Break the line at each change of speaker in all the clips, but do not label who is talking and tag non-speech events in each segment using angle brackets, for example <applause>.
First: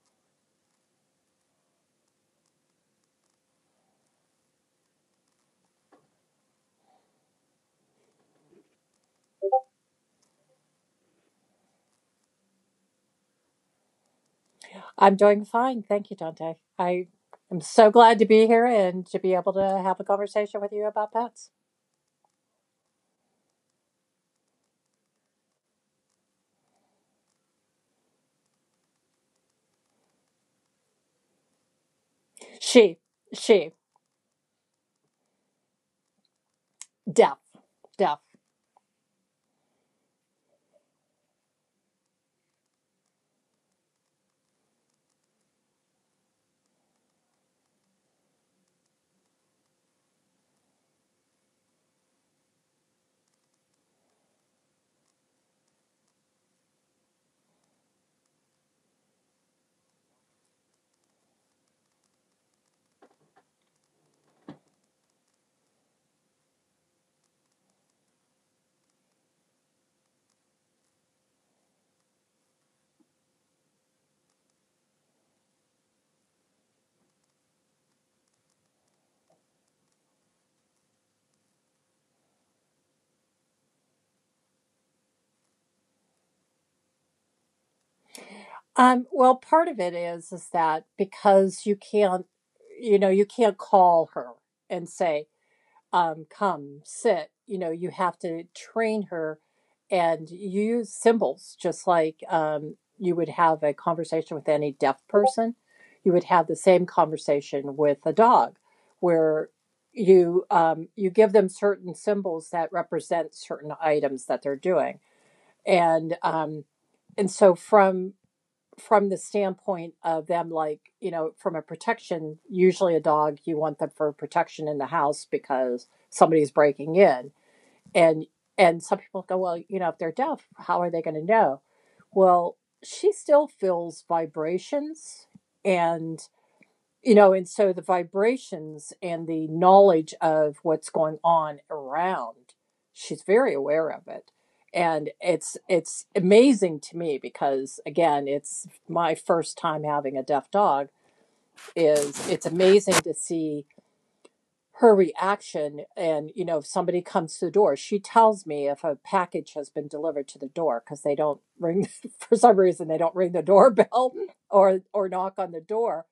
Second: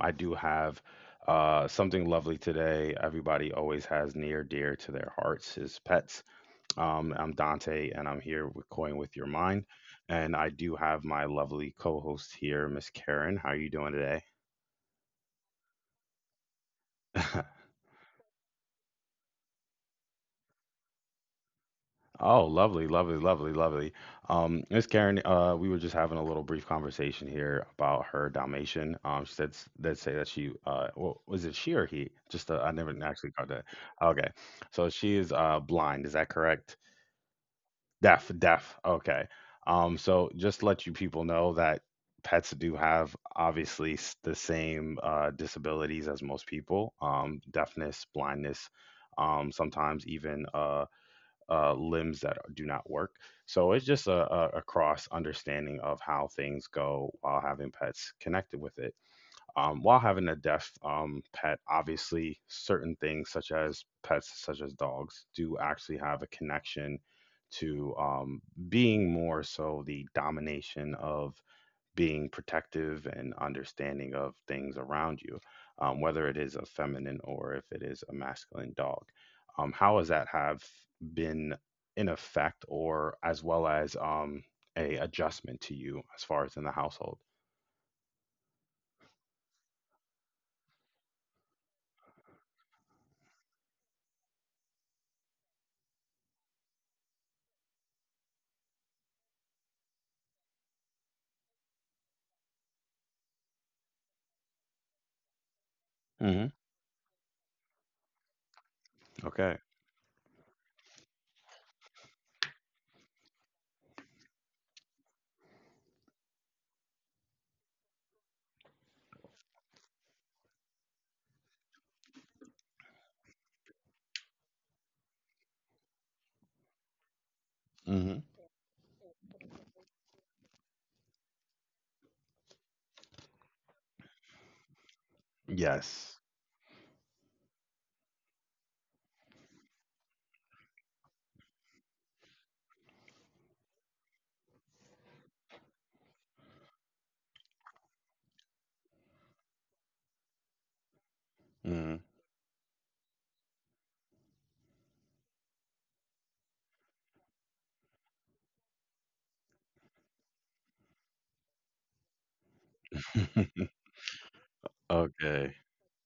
I do have something lovely today. Everybody always has near dear to their hearts is pets. I'm Dante, and I'm here with Coin with Your Mind, and I do have my lovely co-host here, Miss Karen. How are you doing today?
I'm doing fine. Thank you, Dante. I
<laughs>
am so glad to be here and to be able to have a conversation with you about pets.
Oh, lovely, lovely, lovely, lovely. Miss Karen, we were just having a little brief conversation here about her Dalmatian. She said us say that she, well, was it she or he? Just I never
She,
actually got that.
she,
Okay, so she is blind. Is that correct?
deaf, deaf.
Deaf, deaf. Okay. So just to let you people know that pets do have obviously the same disabilities as most people. Deafness, blindness, sometimes even limbs that do not work. So it's just a cross understanding of how things go while having pets connected with it. While having a deaf pet, obviously, certain things such as pets, such as dogs, do actually have a connection to, being more so the domination of being protective and understanding of things around you, whether it is a feminine or if it is a masculine dog. How has that have been in effect, or as well as a adjustment to you as far as in the household?
Well, part of it is that because you can't, you know, you can't call her and say, come sit. You know, you have to train her, and you use symbols. Just like, you would have a conversation with any deaf person, you would have the
Hmm.
same conversation with a dog, where
Okay.
you, you give them certain symbols that represent certain items that they're doing. And so from the standpoint of them, like, you know, from a protection, usually a dog you want them for protection in the house because somebody's breaking in. and
Hmm.
and some people go, well, you know, if they're deaf, how are they going to know? Well, she still feels vibrations.
Yes.
And, you know, and so the vibrations and the knowledge of what's going on around, she's very aware of it. And it's amazing to me because, again, it's my first time having a deaf dog.
Hmm.
Is it's amazing to see her reaction. And, you know, if somebody comes to the door, she tells me if a package has been delivered to the door, because they don't ring <laughs> for some reason. They don't ring the
<laughs>
doorbell <laughs> or knock on
Okay.
the door.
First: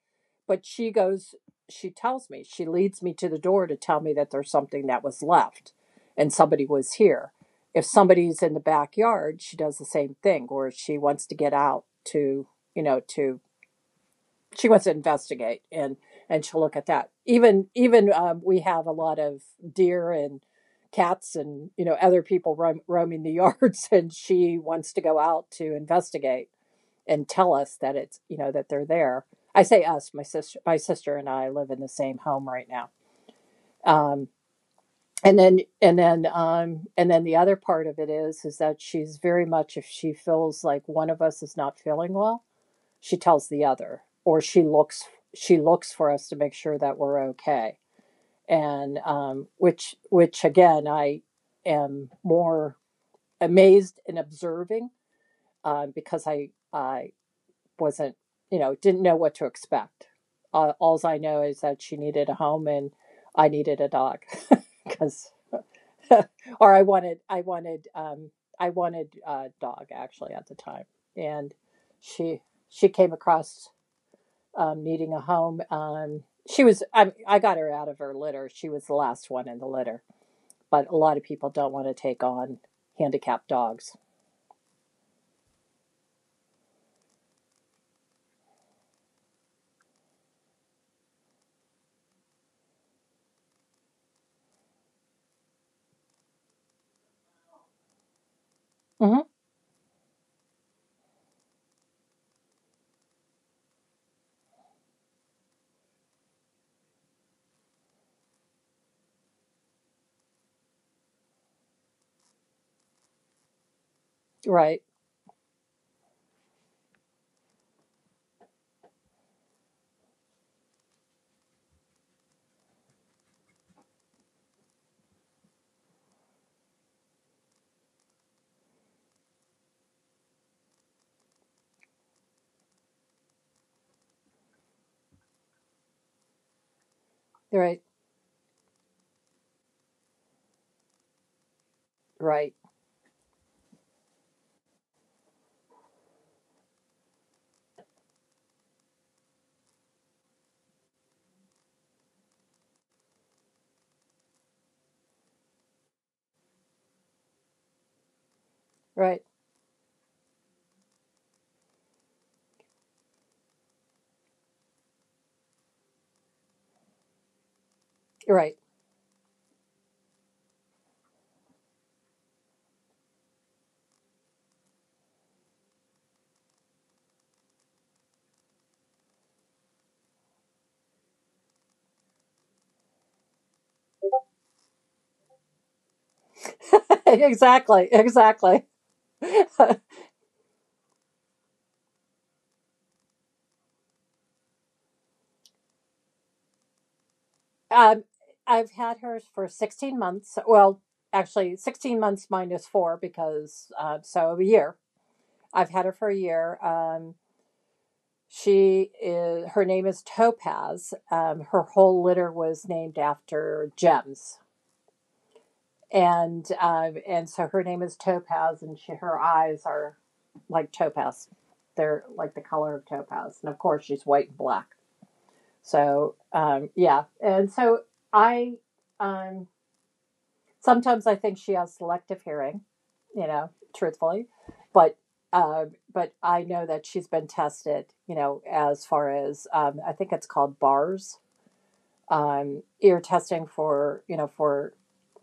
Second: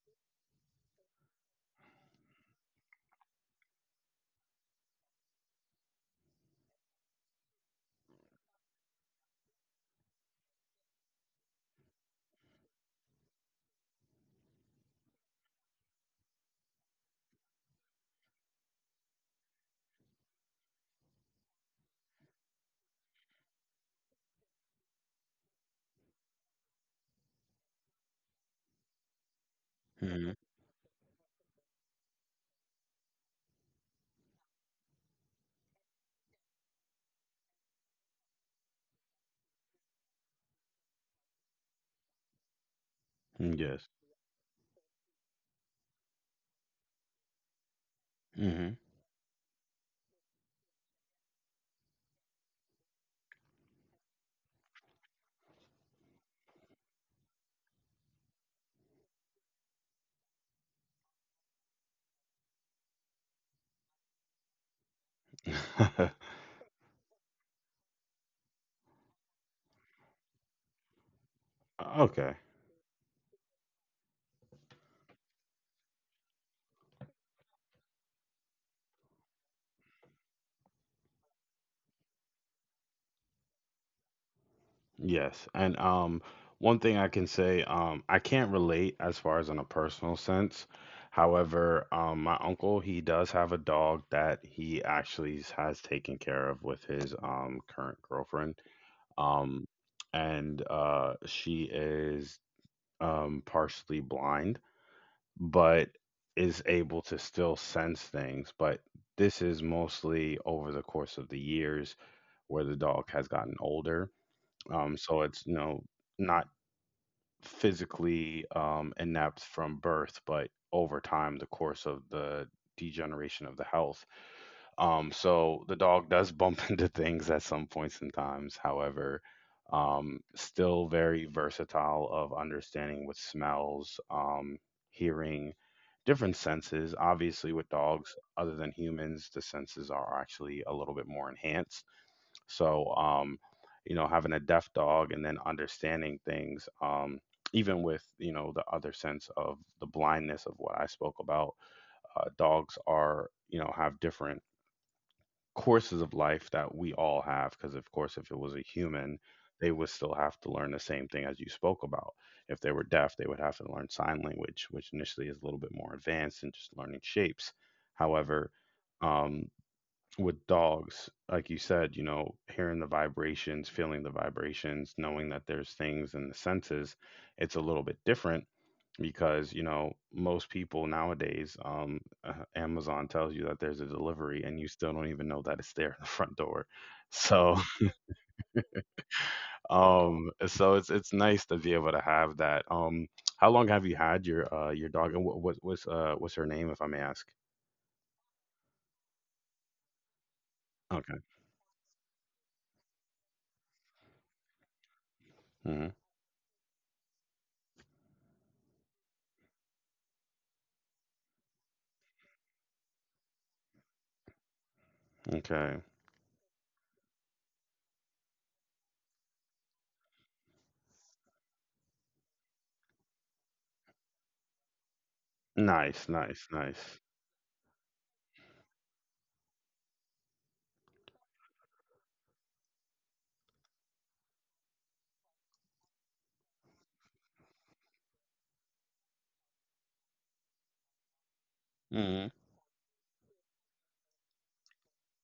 But she goes, she tells me, she leads me to the door to tell me that there's something that was left and somebody was here. If somebody's in the backyard, she does the same thing, or she wants to get out to, you know, to, she wants to investigate. And she'll look at that, even we have a lot of deer and cats, and, you know, other people roam, roaming the <laughs> yards, and she wants to go out to investigate and tell us that it's, you know, that they're there. I say us, my
Hmm.
sister, my sister and I live in the same home right now. um, and then the other part of it is that she's very much, if she feels like one of us is not feeling well, she tells the
Yes.
other, or she looks, she looks for us to make sure that we're okay.
Hmm.
And which again, I am more amazed and observing, because I wasn't, you know, didn't know what to expect. All I know is that she needed a home and I needed a dog, because
<laughs>
<laughs> or I wanted a dog, actually, at the time. And
Okay.
she she came across, needing a home. She was, I got her out of her litter. She was the last one in the litter, but a lot of people don't want to take on handicapped dogs.
Yes. And one thing I can say, I can't relate as far as in a personal sense. However, my uncle, he does have a dog that he actually has taken care of with his current girlfriend.
Hmm.
Um and she is partially blind, but is able to still sense things, but this is mostly over the course of the years where the dog has gotten older.
Right,
So it's, you know, not physically inept from birth, but over time, the course of the degeneration of the health. So the dog does bump <laughs> into things at some points in times. However, still very versatile of understanding with smells, hearing different senses. Obviously, with
right,
dogs, other than humans, the senses are actually a little bit more enhanced.
right,
So, you know, having a deaf dog and then understanding things, even with, you know, the other sense of the blindness of what I spoke about, dogs are, you know, have different courses of life that we all have. Because, of course, if it was a human,
right,
they would still have to learn the same thing as you spoke about. If they were deaf, they would have to learn sign language, which initially is a little bit more advanced than just learning shapes. However,
right.
um, with dogs, like you said, you know, hearing the vibrations, feeling the vibrations, knowing that there's things in the senses, it's a little bit different because, you know, most people nowadays, Amazon tells you that there's a delivery and you still don't even know that it's there at the front door.
<laughs>
So,
Exactly,
<laughs>
exactly. <laughs>
so it's nice to be able to have that. How long have you had your dog and what's her name if I may ask?
um, I've had her for 16 months. Well,
Okay.
actually, 16 months minus four, because, so a year. I've had
Hmm.
her for a year. She is, her name is Topaz. Her whole litter was named after gems,
Okay.
and so her name is Topaz, and she, her eyes are like topaz. They're like the color of topaz, and of course she's white and black.
Nice,
So,
nice, nice.
yeah, and so I, um, sometimes I think she has selective hearing, you know, truthfully, but uh, but I know that she's been tested, you know, as far as, I think it's called bars,
Hmm.
ear testing for, you know, for,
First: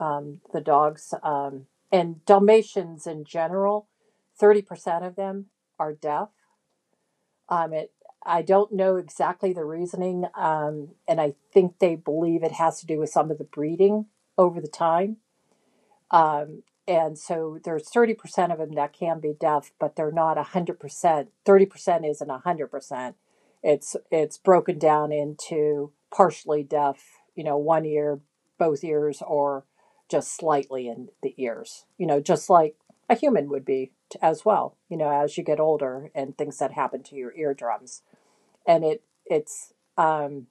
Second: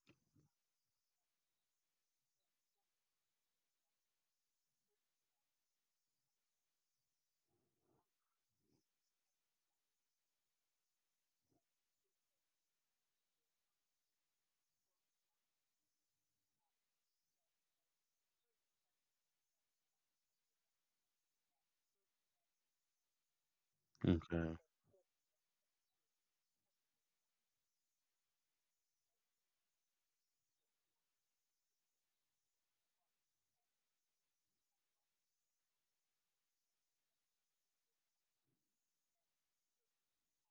the dogs, and Dalmatians in general. 30% of them are deaf. Um, it, I don't know exactly the reasoning, and I think they believe it has to do with some of the breeding over the time, and so there's 30% of them that can be deaf, but they're not 100%. 30% isn't 100%. It's
Okay.
broken down into partially deaf, you know, one ear, both ears, or just slightly in the ears. You know, just like a human would be as well. You know, as you get older and things that happen to your eardrums. And it it's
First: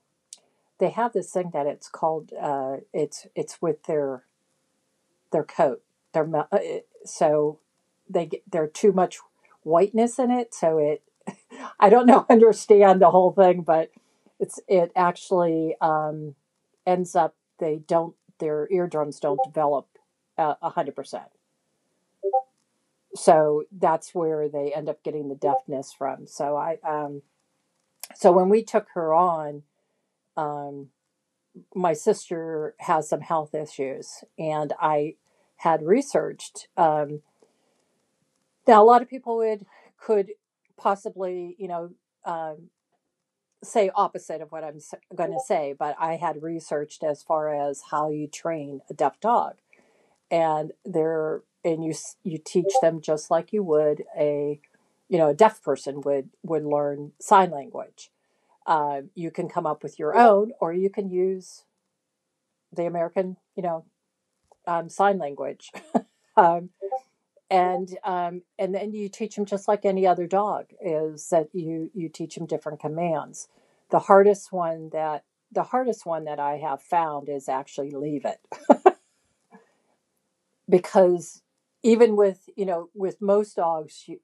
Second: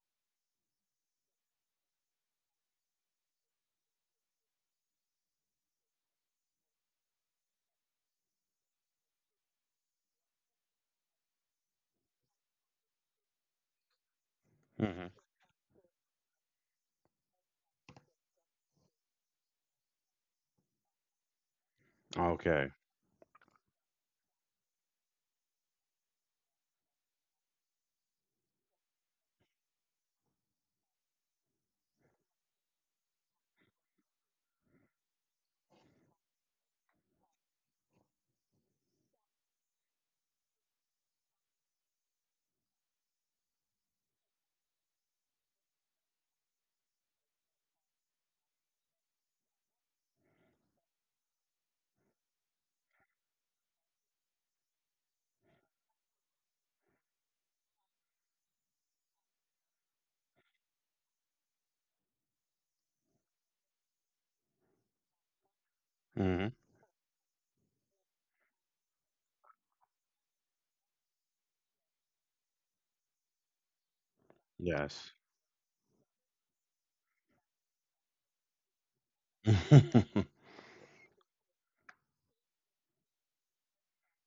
they have this thing that it's called, it's with their coat. Their, uh, so they get, there's too much whiteness in it. So it, I don't <laughs> know, understand the whole thing, but it's, it
Mhm.
actually, ends up, they don't, their eardrums don't develop 100%.
Okay.
So that's where they end up getting the deafness from. So I so when we took her on. Um, my sister has some health issues, and I had researched. Now, a lot of people would, could possibly, you know, um, say opposite of what I'm going to say, but I had researched as far as how you train a deaf dog. And there, and you teach them just like you would a, you know, a deaf person would learn sign language. You can come up with your own, or you can use the American, you know, sign language. <laughs>
Mhm.
Um, and then you teach them just like any other dog, is that you teach them different commands. the hardest one
Yes.
that the hardest one that I have found is actually leave it,
<laughs>
because even with, you know, with most dogs, you,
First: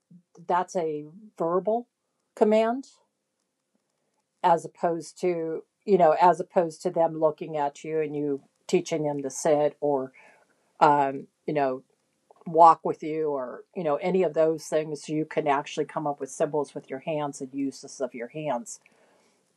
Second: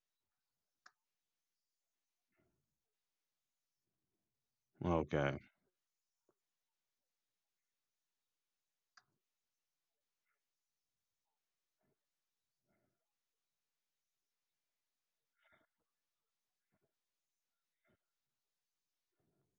that's a verbal command, as opposed
Okay.
to, you know, as opposed to them looking at you and you teaching them to sit, or, you know, walk with you, or, you know, any of those things. You can actually come up with symbols with your hands and use this of your hands,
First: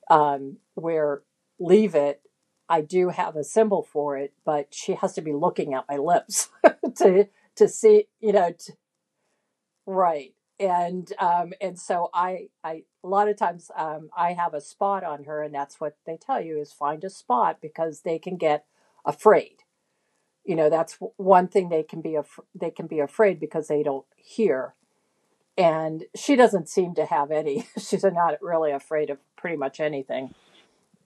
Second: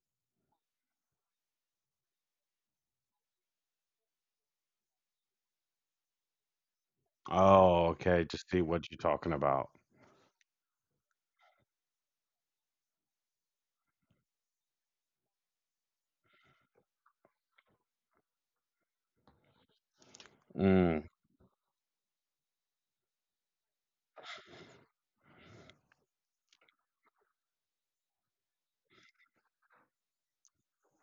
where, leave it, I do have a symbol for it, but she has to be looking at my lips <laughs> to to
Oh,
see,
okay,
you
just
know,
see
t,
what you're talking about.
right. And so I a lot of times, I have a spot on her, and that's what they tell you is, find a spot, because they can get afraid. You know, that's
Mm,
one thing, they can be af-, they can be afraid because they don't hear. And she doesn't seem to have any. <laughs> She's not really afraid of pretty much anything.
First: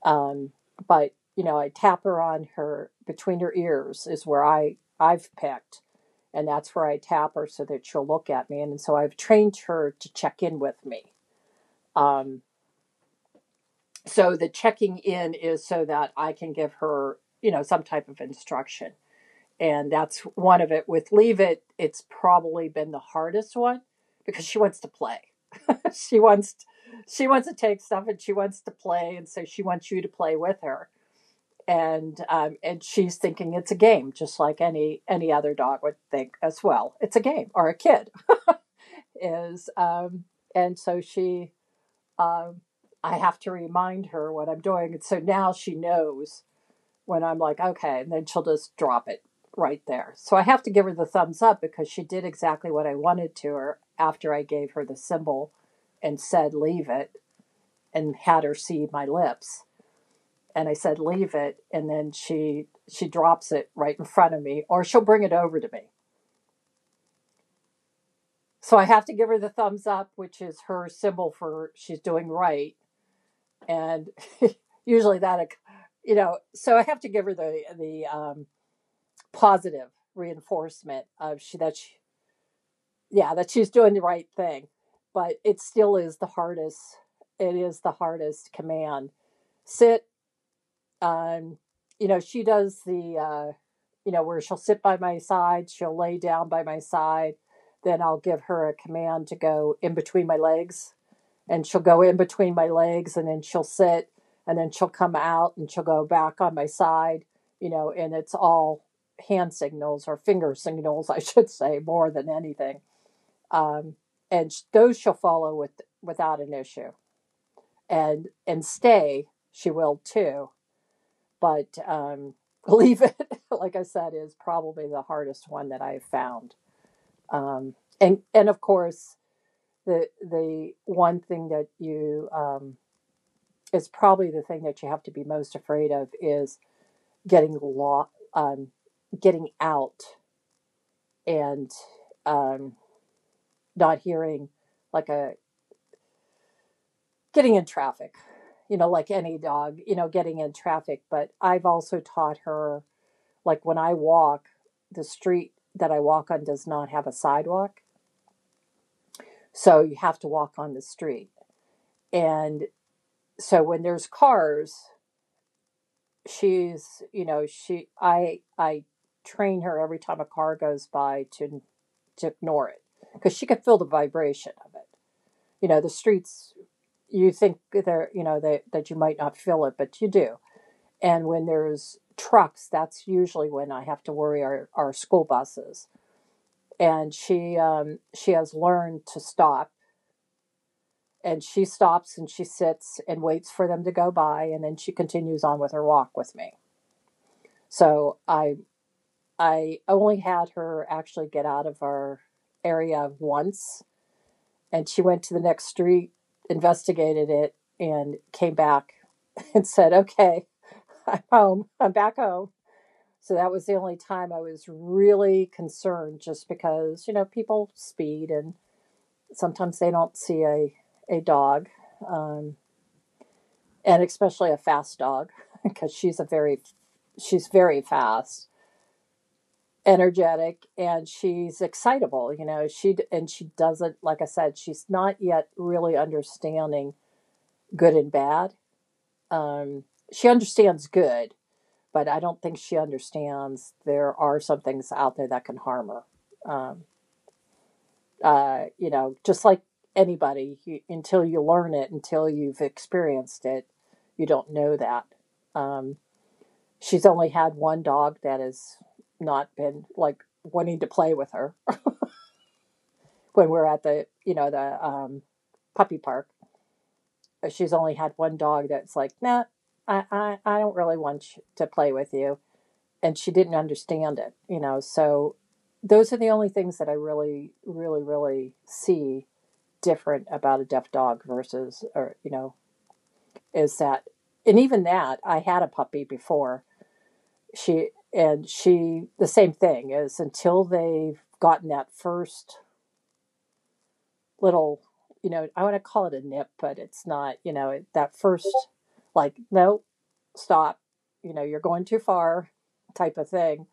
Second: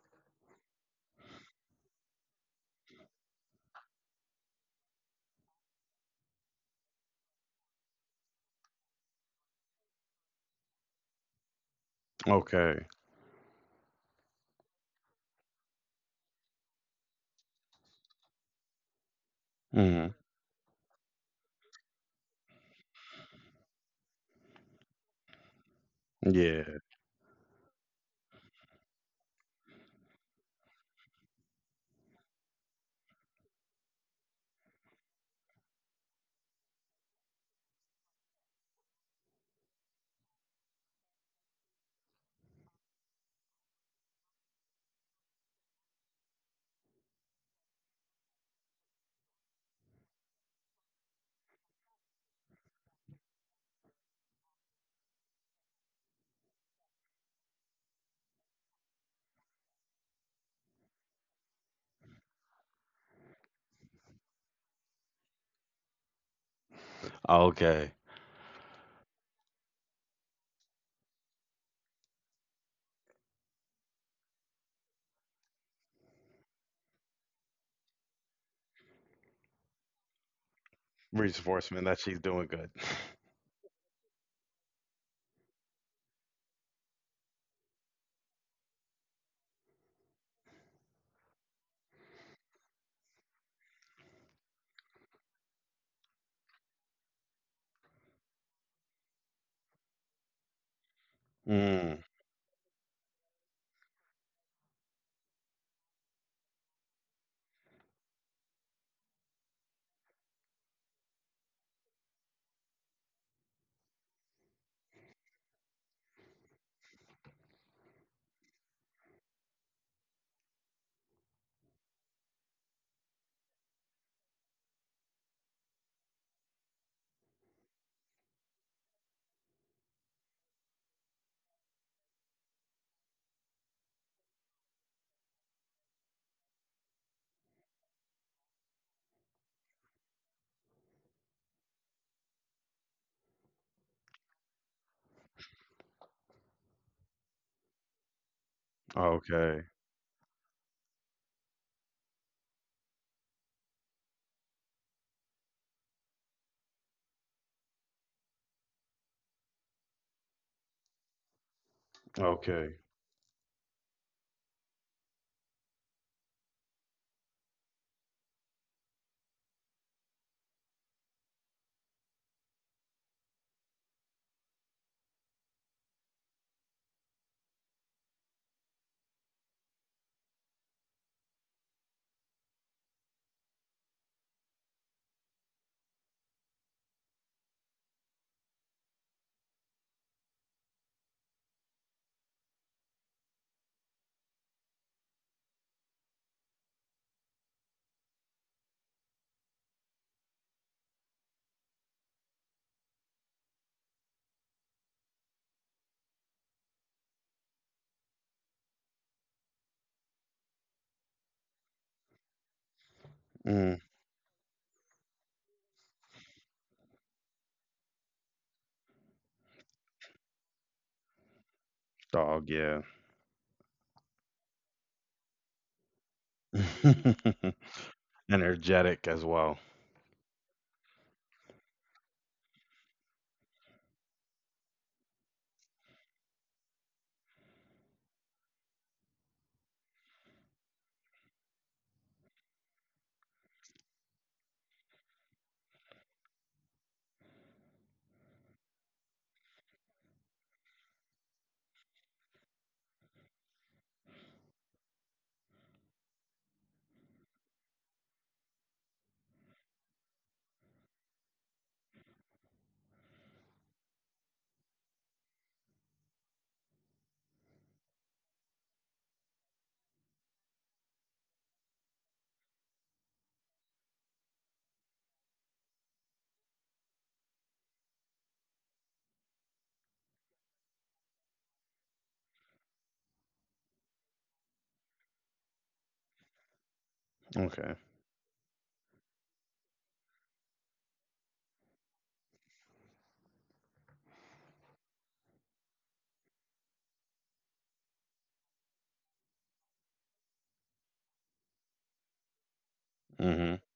Um, but you know, I tap her on her, between her ears is where I've picked, and that's where I tap her so that she'll look at me. And so I've trained her to check in with me. Um,
okay.
so the checking in is so that I can give her, you know, some type of instruction. And
Mhm.
that's one of it. With leave it, it's probably been the hardest one, because she wants to play. <laughs> she wants
Yeah.
she wants to take stuff and she wants to play, and so she wants you to play with her. And and she's thinking it's a game, just like any other dog would think as well, it's a game, or a kid is, and so she, um, I have to remind her what I'm doing, and so now she knows, when I'm like okay, and then she'll just drop it right there. So I have to give her the thumbs up, because she did exactly what I wanted to her after I gave her the symbol and said leave it and had her see my lips. And I said, "Leave it." And then she drops it right in front of me, or she'll bring it over to me.
Okay.
So I have to give her the thumbs up, which is her symbol for she's doing right. And usually that, you know, so I have to give her the positive reinforcement of, she, that
Reinforcement
she,
that she's doing good. <laughs>
yeah, that she's doing the right thing. But it still is the hardest. It is the hardest command. Sit, um, you know, she does the, you know, where she'll sit by my side, she'll lay down by my side, then I'll give her a command to go in between my legs, and she'll
Mm,
go in between my legs, and then she'll sit, and then she'll come out and she'll go back on my side. You know, and it's all hand signals or finger signals, <laughs> I should say, more than anything. Um, and those she'll follow with without an issue. And stay, she will too. But <laughs> believe it, like I said, is probably the hardest one that I've found. And of course, the one thing that you, is probably the thing that you have to be most afraid of is getting lo-, um, getting out, and, um, not hearing, like a, getting in traffic. You know, like any
okay.
dog, you know, getting in traffic. But I've also taught her, like when I walk, the street that I walk on does not have a sidewalk. So you have to walk on the street. And
Okay.
so when there's cars, she's, you know, she I train her every time a car goes by to ignore it because she could feel the vibration of it. You know, the streets you think they're, you know, that you might not feel it, but you do. And when there's trucks, that's usually when I have to worry our school buses and she has learned to stop, and she stops and she sits and waits for them to go by, and then she continues on with her walk with me. So I only had her actually get out of our area once, and she went to the next street, investigated it, and came back <laughs> and said, okay, home I'm back home. So that was the
Mm,
only time I was really concerned, just because, you know, people speed. And sometimes they don't see a dog,
dog,
um,
yeah.
and especially a fast dog, <laughs> because she's very
<laughs>
fast,
Energetic as well.
energetic, and she's excitable. You know, she doesn't, like I said, she's not yet really understanding good and bad. Um, she understands good, but I don't think she understands there are some things out there that can harm her. You know, just like anybody, you, until you learn it, until you've experienced it, you don't know that. Um, she's only had one dog that has not been like wanting to play with her when we're at the, you know, the puppy park. She's only had one dog that's like, nah, I don't really want to play with you. And she didn't understand it, you know. So those are the only things that I really, really, really see different about a deaf dog versus, or you know, is that, and even that, I had a puppy before,
Okay.
she, the same thing, is until they've gotten that first little, you know, I want to call it a nip, but it's not, you know, that first like, no, stop, you know, you're going too far type of
Mhm.
thing,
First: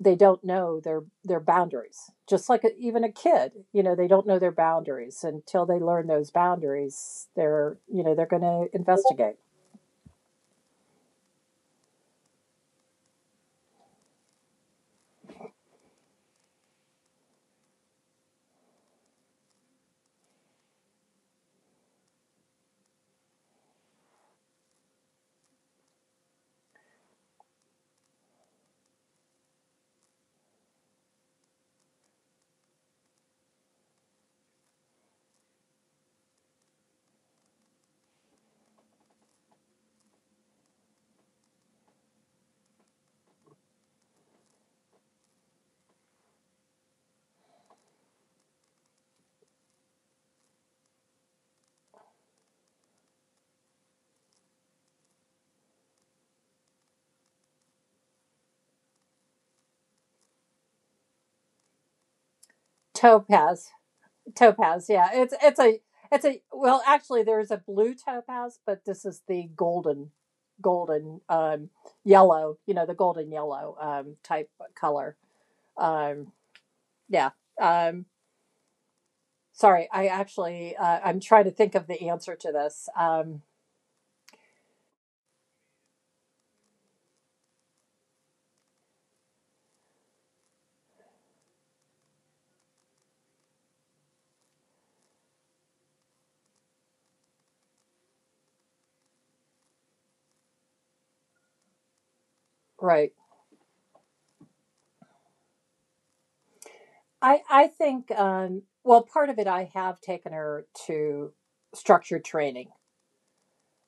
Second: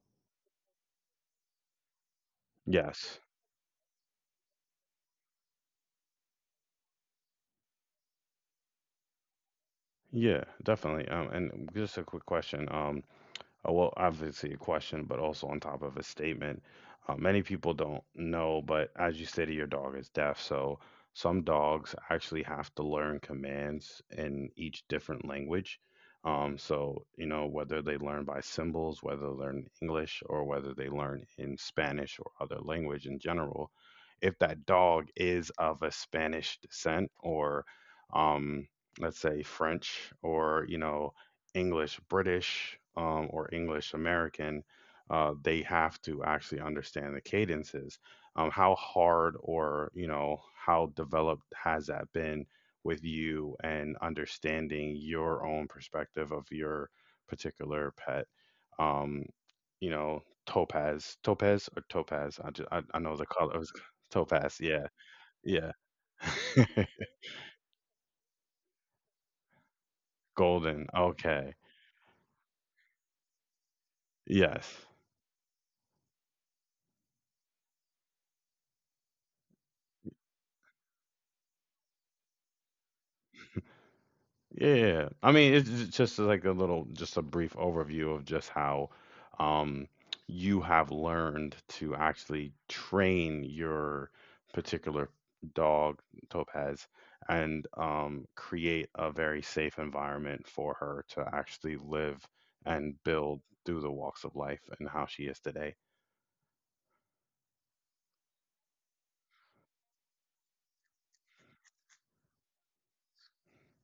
they don't know their boundaries. Just like a, even a
Yes.
kid, you know, they don't know their boundaries until they learn those boundaries. They're, you know, they're going to investigate.
Yeah, definitely. And just a quick question. Well, obviously a question, but also on top of a statement. Many people don't know, but as you stated, your dog is deaf. So some dogs actually have to learn commands in each different language. So, you know, whether they learn by symbols, whether they learn English, or whether they learn in Spanish or other language in general, if that dog is of a Spanish descent or, um, let's say, French or, you know, English British or English American, they have to actually understand the cadences. How hard or, you know, how developed has that been with you and understanding your own perspective of your particular pet? Um, you know, Topaz, Topaz or Topaz. I know the color. It
Topaz.
was Topaz.
topaz
Yeah,
yeah it's
yeah.
a it's a,
<laughs>
well actually, there's a blue topaz, but this is the golden.
Golden.
Golden,
Okay.
yellow, you know, the golden yellow type
Yes.
color. um yeah. Um sorry i actually, I'm trying to think of the answer to this.
Yeah. I mean, it's just like a little, just a brief overview of just how um, you have learned to actually train your particular dog, Topaz, and create a very safe environment for her to actually live and
Right
build through the walks of life and how she is today.
I think, well, part of it, I have taken her to structured training,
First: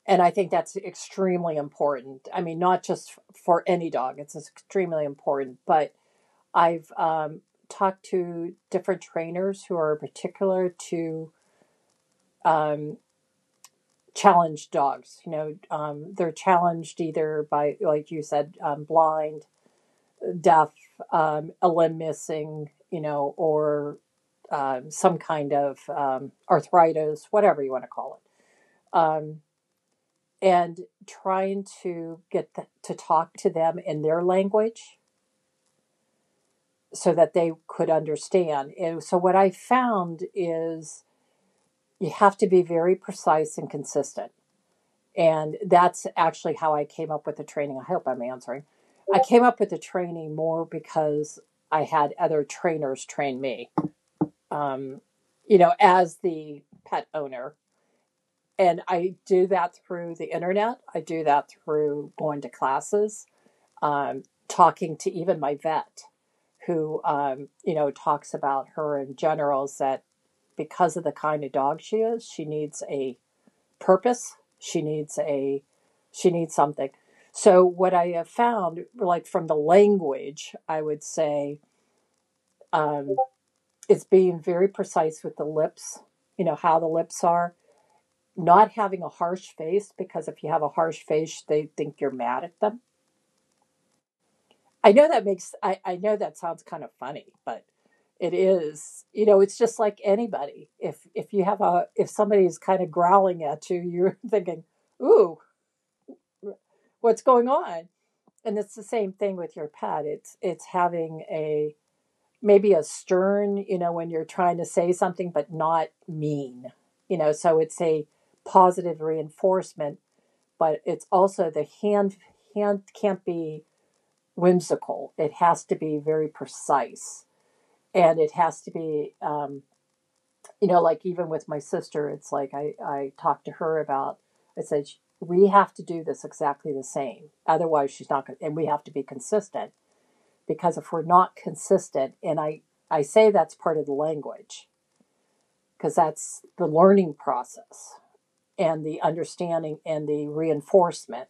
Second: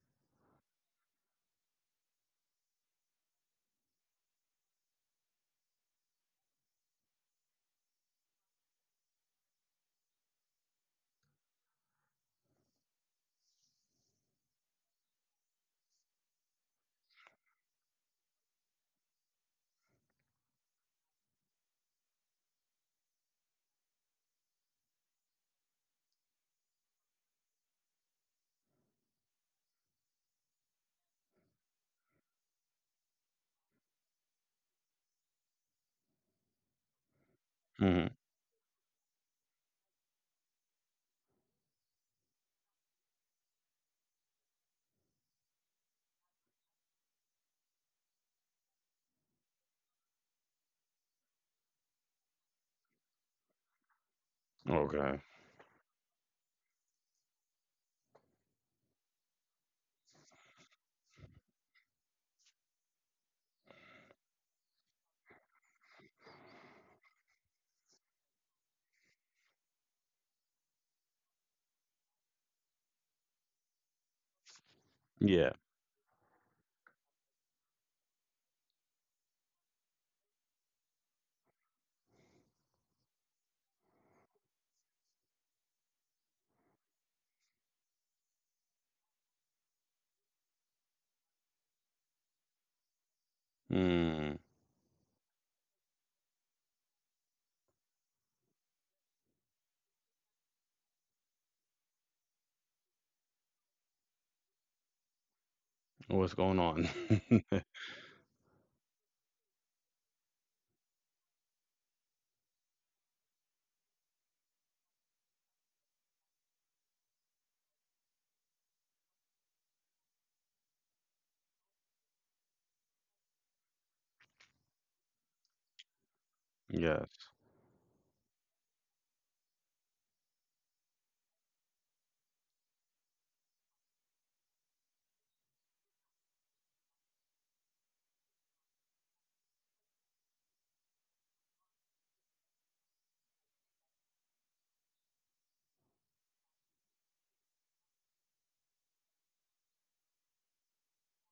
and I think that's extremely important. I mean, not just for any dog; it's extremely important. But I've, talked to different trainers who are particular to um, challenged dogs. You know, they're challenged either by, like you said, blind, deaf, a limb missing. You know, or some kind of arthritis, whatever you want to call it, and trying to get to talk to them in their language so that they could
Hmm.
understand. And so, what I found is you have to be very precise and consistent. And that's actually how I came up with the training. I hope I'm answering. I came up with the training more because I had other trainers train me, um,
Okay.
you know, as the pet owner, and I do that through the internet. I do that through going to classes, talking to even my vet, who, you know, talks about her in generals, that because of the kind of dog she is, she needs a purpose. She needs
Yeah.
a, she needs something. So what I have found, like from the language, I would say, um, is being very precise with the lips. You know how the lips are, not having a harsh face, because if you have a harsh face, they think you're mad at them.
Mm.
I know that sounds kind of funny, but it is, you know, it's just like anybody. If you have a, if somebody's kind of growling at you, <laughs> you're thinking, ooh,
What's going on?
what's going
<laughs>
on? And it's the same thing with your pet. It's having a, maybe a stern, you know, when you're trying to say something, but not mean, you know. So it's a positive reinforcement, but it's also the hand. Hand can't be whimsical. It has to be very precise,
Yes.
and it has to be, you know, like even with my sister, it's like I talked to her about. I said, we have to do this exactly the same, otherwise she's not going to. And we have to be consistent, because if we're not consistent, and I say that's part of the language, because that's the learning process and the understanding and the reinforcement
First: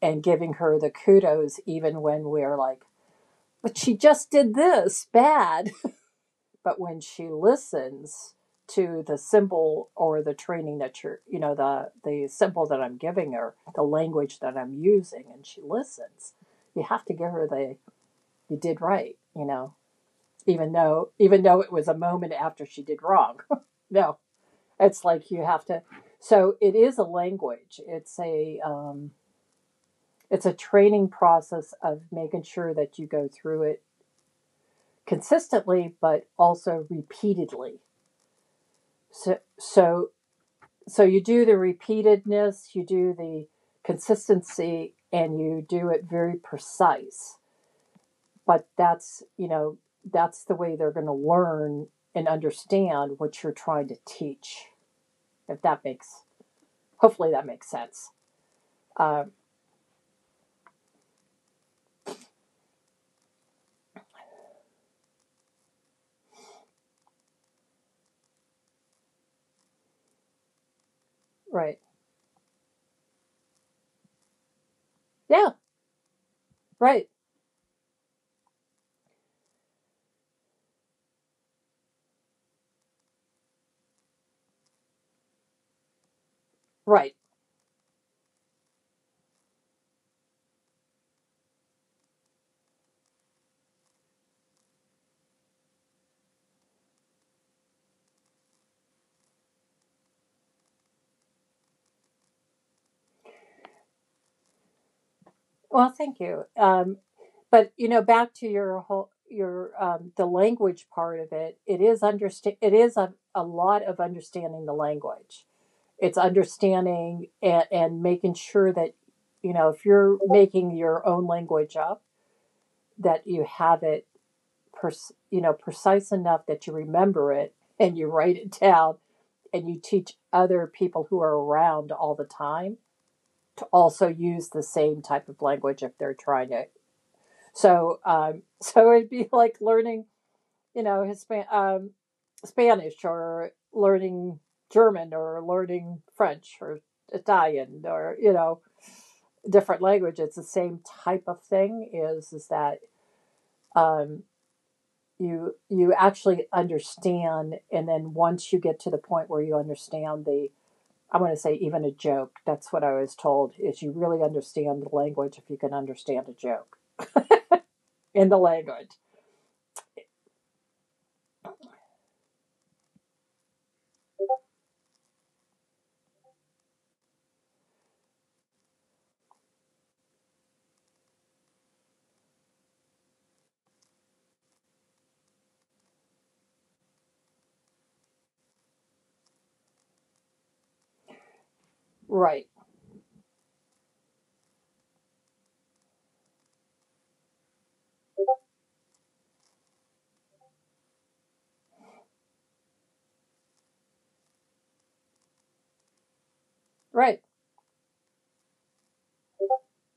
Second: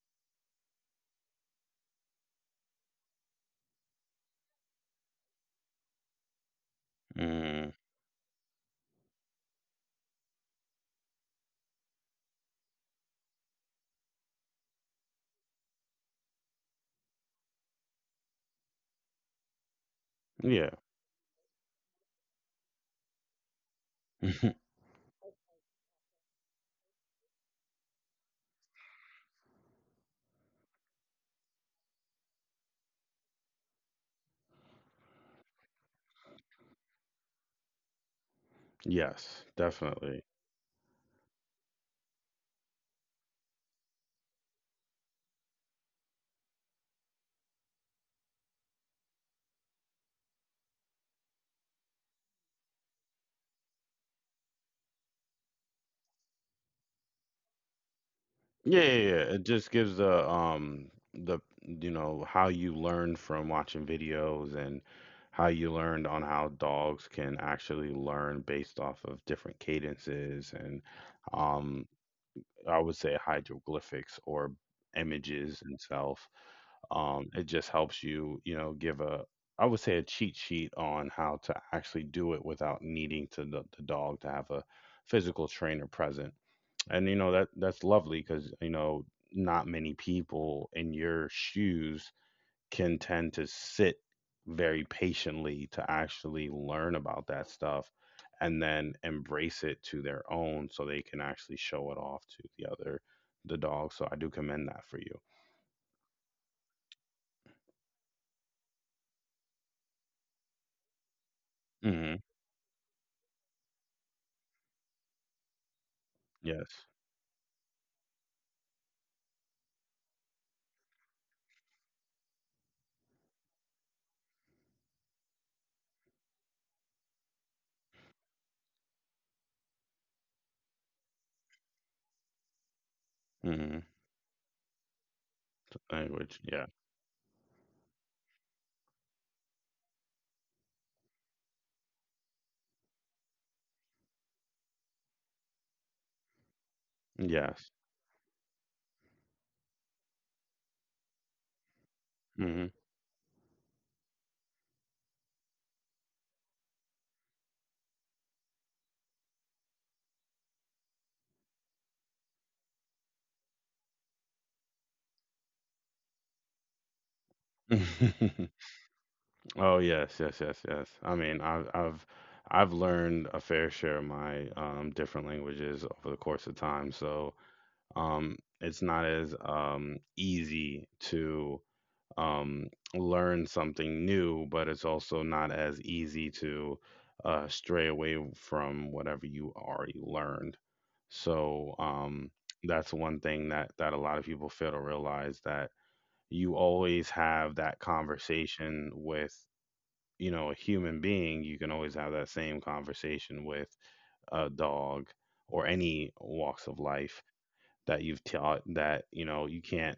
and giving her the kudos even when we're like, but she just did this bad, <laughs> but when she
Mm.
listens to the symbol or the training that you're, you know, the symbol that I'm giving her, the language that I'm using, and she listens, you have to give her the, you did right, you know,
Yeah.
even though, even though it was a moment after she did wrong. <laughs> No,
<laughs>
it's like you have to. So it is a language. It's a, it's a training process of making sure that you go through it consistently, but also repeatedly. so
Yes,
so
definitely.
so you do the repeatedness, you do the consistency, and you do it very precise. But that's, you know, that's the way they're going to learn and understand what you're trying to teach, if that makes, hopefully that makes sense.
Yeah, yeah, yeah.
um,
It just gives the you know how you learned from watching videos and how you learned on how dogs can actually learn based off of different cadences and
right.
um I would say hieroglyphics or
Yeah.
images itself.
Right,
It just helps you, you know, give a, I would say, a cheat sheet on how to actually do it without needing to the dog to have a physical trainer present. And
right.
you know that that's lovely because, you know, not many people in your shoes can tend to sit very patiently to actually learn about that stuff and then embrace it to their own so they can actually show it off to the other, the dog. So I do commend that for you.
Well, thank you. But you know, back to your whole, your, the language part of it, it is
Hmm.
understand, it is a lot of understanding the language. It's
Yes.
understanding and making sure that, you know, if you're making your own language up, that you have it, you know, precise enough that you remember it and you write it <laughs> down, and you teach other people who are around all the time to
Hmm.
also use the same type of language if they're
Language,
trying to.
yeah.
So, <laughs> so it'd be like learning, you know, Spanish, or learning German, or learning French, or
Yes.
Italian, or you know, different language. It's the same type of thing. Is
Hmm.
that, um, you, you actually understand, and then once you get to the point where you understand the, I want to say even a joke. That's what I was told, is you really understand the language if you can understand a joke in the
<laughs>
language.
Oh yes, yes, yes, yes. I mean, I've learned a fair share of my different languages over the course of time, so it's not as easy to learn something new, but it's also not as easy to stray away from whatever you already learned. So
Right,
that's one thing that a lot of people fail to realize that you always have that conversation with, you know, a human being, you can always have that same conversation with a dog or any walks of life
right,
that you've taught that, you know, you can't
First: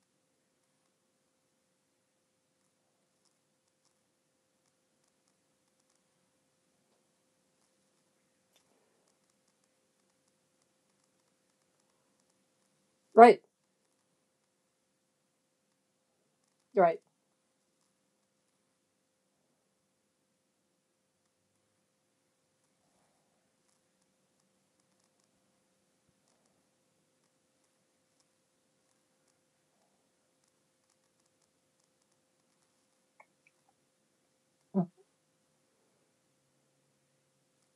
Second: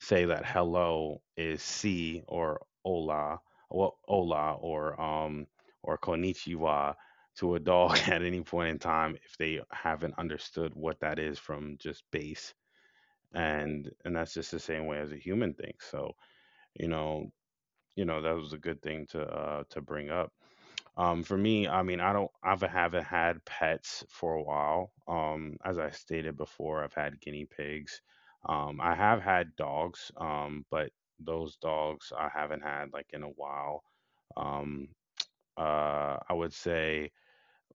say that hello is C or hola, well, hola or konnichiwa to a dog <laughs> at any point in time if they haven't understood what that is from just base.
right,
And that's just the same way as a human thinks. So, you
right.
know, you know, that was a good thing to bring up. For me, I mean, I don't, I've haven't had pets for a while. As I stated before, I've had guinea pigs. I have had dogs, but those dogs I haven't had like in a while.
Mm-hmm.
Um, I would say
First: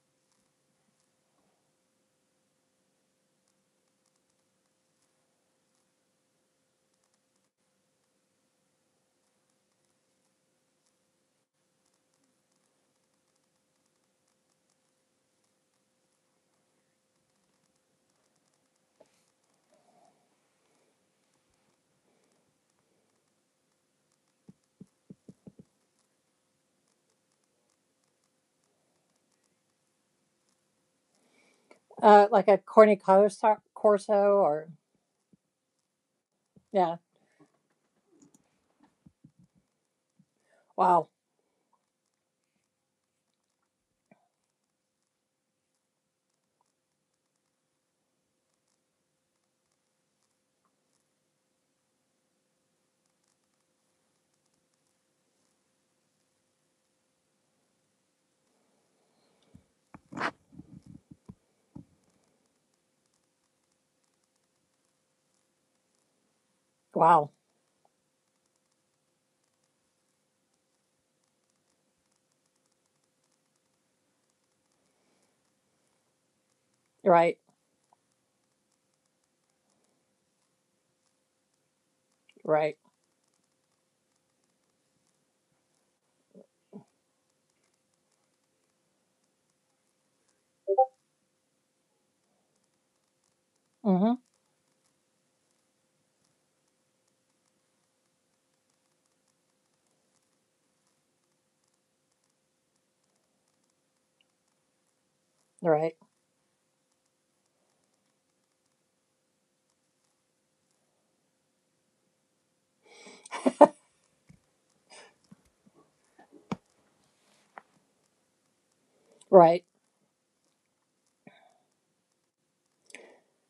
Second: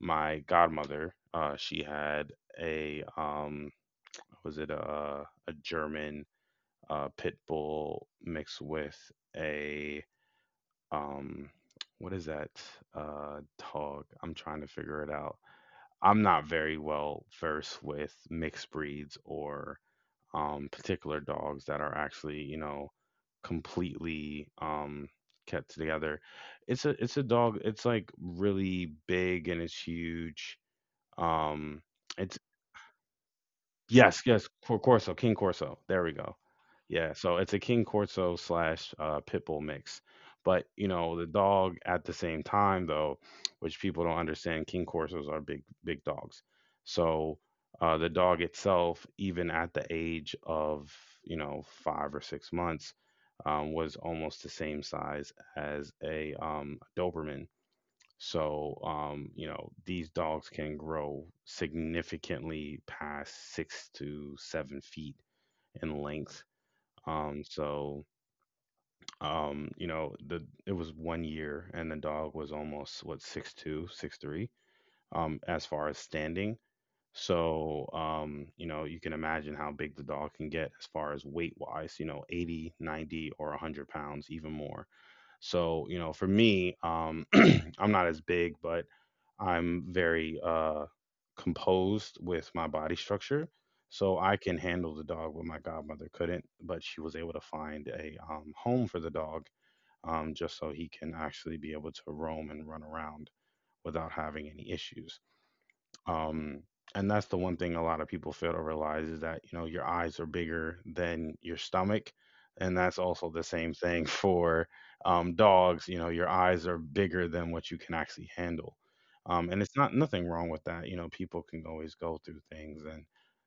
my godmother, she had a, was it a German pit bull mixed with a, um, what is that uh, dog? I'm trying to figure it out. I'm not very well versed with mixed breeds or particular dogs that are actually, you know, completely kept together. It's a dog. It's like really big and it's huge. Um, it's
Like a Corny Corso,
Yes, yes,
or
Corso, King Corso. There we go.
yeah.
Yeah, so it's a King Corso slash Pitbull mix. But, you
Wow.
know, the dog at the same time, though, which people don't understand, King Corsos are big, big dogs. So the dog itself, even at the age of, you know, 5 or 6 months, was almost the same size as a Doberman. So, you know, these dogs can grow significantly past 6 to 7 feet in length.
Wow.
So, you know, the it was 1 year, and the dog was almost what 6'2", 6'3", as far as standing.
Right.
So, you know, you can imagine how big the dog can get as far as weight wise. You know, 80,
Right.
90, 90, or 100 pounds, even more. So, you know, for me, <clears throat> I'm not as big, but I'm very composed with my body structure. So
Mm-hmm.
I can handle the dog when my godmother couldn't, but she was able to find a home for the dog just so he can actually be able to roam and run around without having any issues.
Right.
Um, and that's the one thing a lot of people fail to realize is that, you know, your eyes are bigger than your stomach. And that's also the same thing <laughs> for dogs. You know, your eyes are bigger than what you can actually handle.
Right.
And it's not nothing wrong with that. You know, people can always go through things and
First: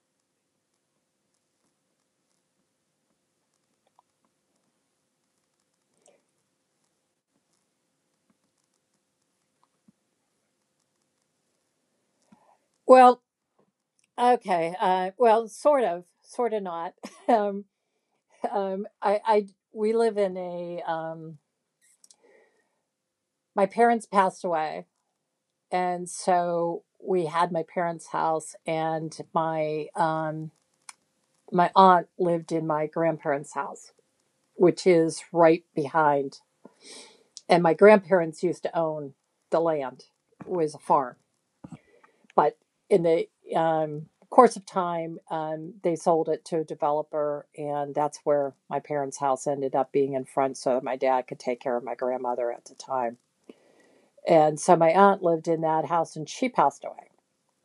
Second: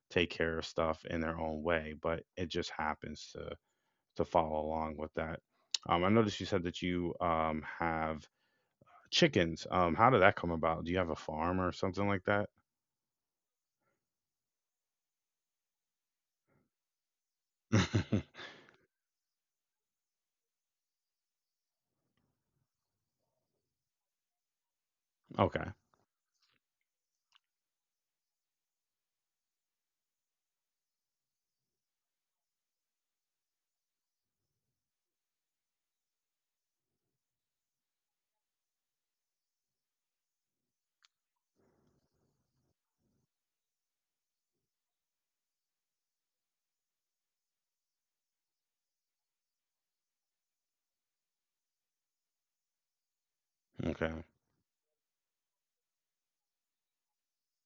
take care of stuff in their own way, but it just happens to follow along with that. I noticed you said that you have chickens. How did that come about? Do you have a farm or something like that?
Well, okay. Well, sort of not. <laughs> Um,
<laughs>
um, I, I, we live in a, my parents passed away.
Okay.
And so we had my parents' house, and my, my aunt lived in my grandparents' house, which is right behind. And my grandparents used to own the land. It was a farm. But in the, course of time, they sold it to a developer, and that's where my parents house ended up being in front, so that my dad could take care of my grandmother at the time.
Okay.
And so my aunt lived in that house, and she passed away,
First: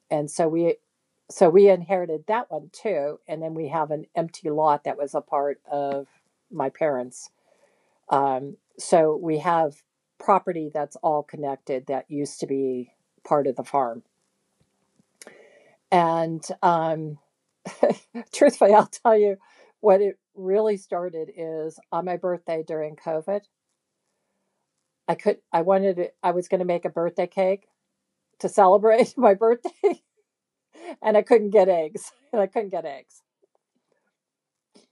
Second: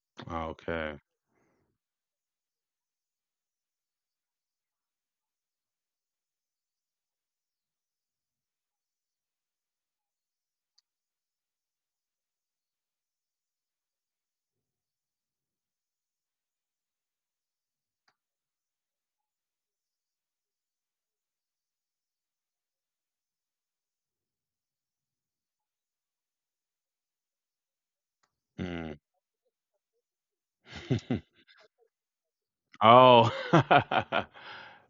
and
Okay.
so we inherited that one too. And then we have an empty lot that was a part of my parents, so we have property that's all connected that used to be part of the farm. And <laughs> truthfully, I'll tell you what it really started is on my birthday during COVID. I could, I wanted, I was going to make a birthday cake to
Mm.
celebrate <laughs> my birthday, and I
<laughs>
couldn't get eggs, and I couldn't get eggs.
Oh,
<laughs>
<laughs>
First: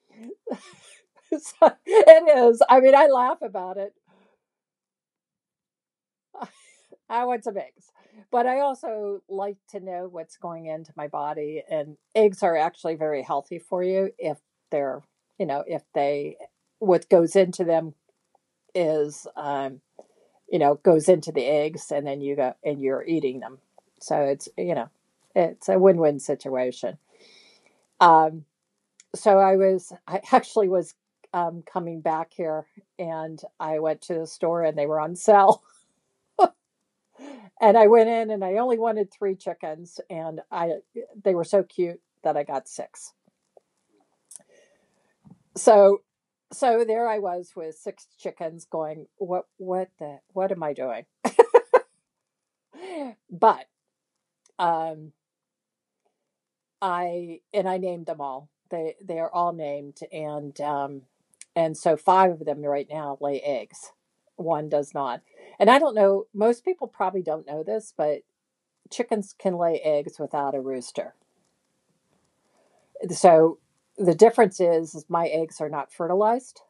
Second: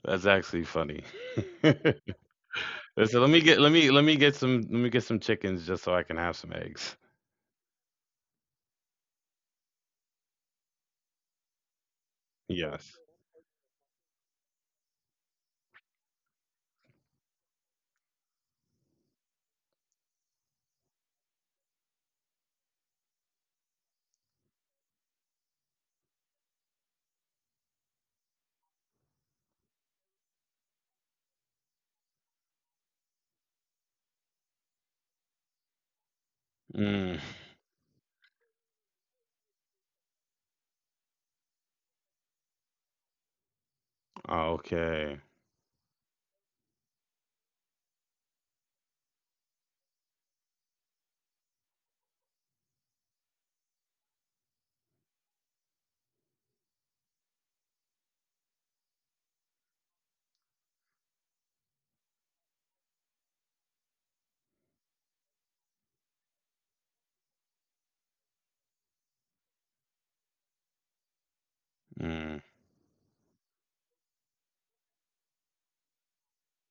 that's actually funny. <laughs>
So
Listen,
it is. I mean, I laugh about it.
let me get some let me get some chickens just so I can have some eggs.
I want some eggs. But I also like to know what's going into my body, and eggs are actually
Yes.
very healthy for you if they're, you know, if they, what goes into them is, you know, goes into the eggs, and then you go and you're eating them. So it's, you know, it's a win-win situation. Um so I was, I <laughs> actually was coming back here, and I went to the store and they were on sale.
Mm.
And I went in and I only wanted three chickens, and I, they were so cute that I got six.
Okay.
So, so there I was with six chickens going, what the, what am I doing? But um I, and I named them all. They are all named and and so five of them right now lay eggs. One does not. And I don't know, most people probably don't know this, but chickens can lay eggs without a rooster.
Mm.
So the difference is my eggs are not fertilized,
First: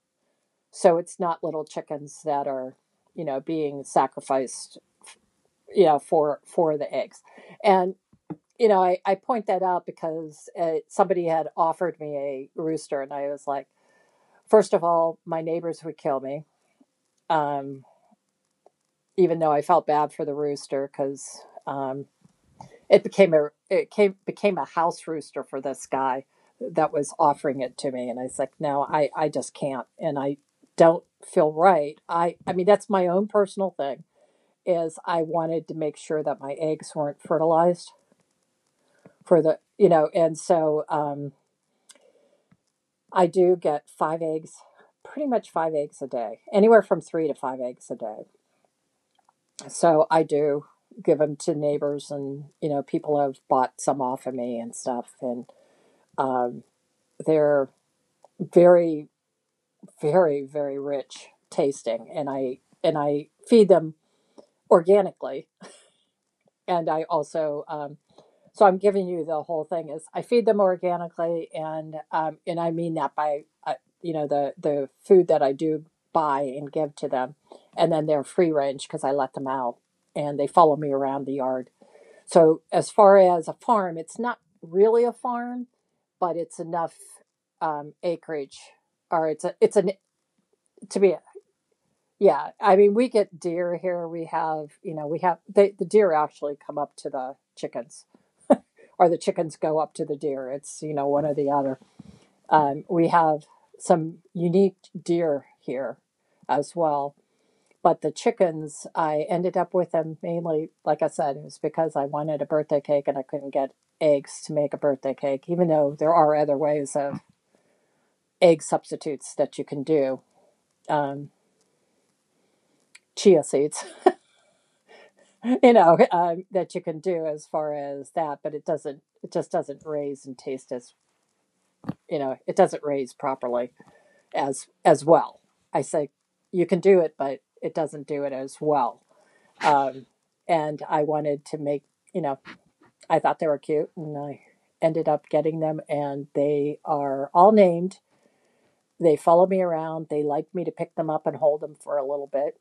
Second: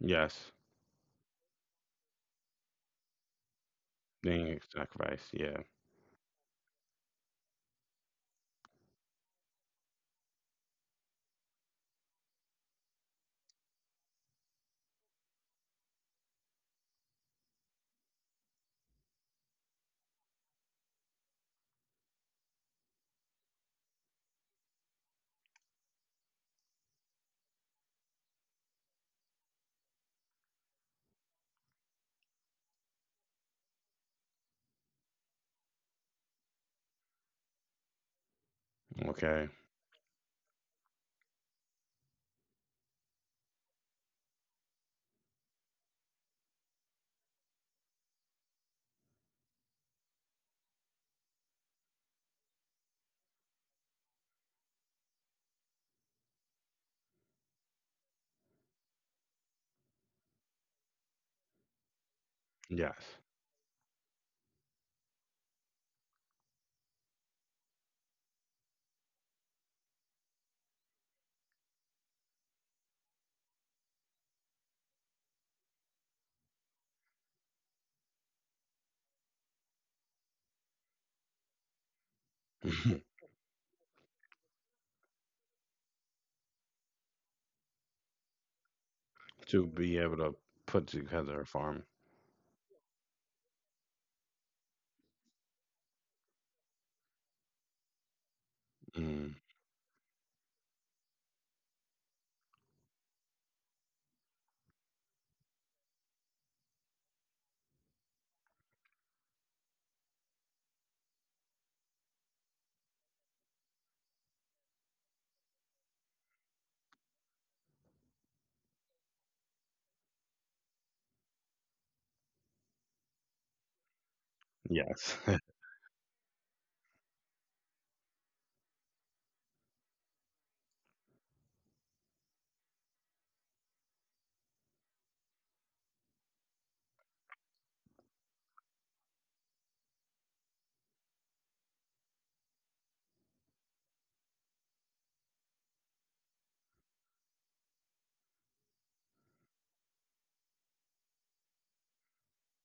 Yes.
so it's not little chickens that are, being
Being
sacrificed,
sacrificed. Yeah.
for the eggs. And I point that out because somebody had offered me a rooster, and I was like, first of all, my neighbors would kill me, um, even though I felt bad for the rooster because. Um, It became a it came became a house rooster for this guy that was offering it to me, and I was like, no, I just can't, and I don't feel right. I mean that's my own personal thing is I wanted to make sure that my eggs weren't fertilized for
Okay.
the you know, and so I do get five eggs, pretty much five eggs a day, anywhere from three to five eggs a day. So I do give them to neighbors and you know people have bought some off of me and stuff and um, they're very very rich tasting and i and
Yes.
i feed them organically and I also so I'm giving you the whole thing is I feed them organically and I mean that by you know the food that I do buy and give to them, and then they're free range because I let them out and they follow me around the yard. So as
<laughs>
far as a farm, it's not really a farm, but it's enough acreage, or it's a
To
it's an
be able to put
to be
together a farm.
yeah, I mean we get deer here. We have you know we have the deer actually come up to the chickens, or the
Mm.
chickens go up to the deer. It's you know, one or the other. We have some unique deer here as well. But the chickens, I ended up with them mainly, like I said, it was because I wanted a birthday cake and I couldn't get eggs to make a birthday cake, even though there are other ways of egg substitutes that you can do. um, chia seeds,
Yes. <laughs>
you know, that you can do as far as that, but it doesn't, it just doesn't raise and taste as, you know, it doesn't raise properly as well. I say you can do it but it doesn't do it as well. um, and I wanted to make, you know, I thought they were cute and I ended up getting them, and they are all named. They follow me around, they like me to pick them up and hold them for a little bit,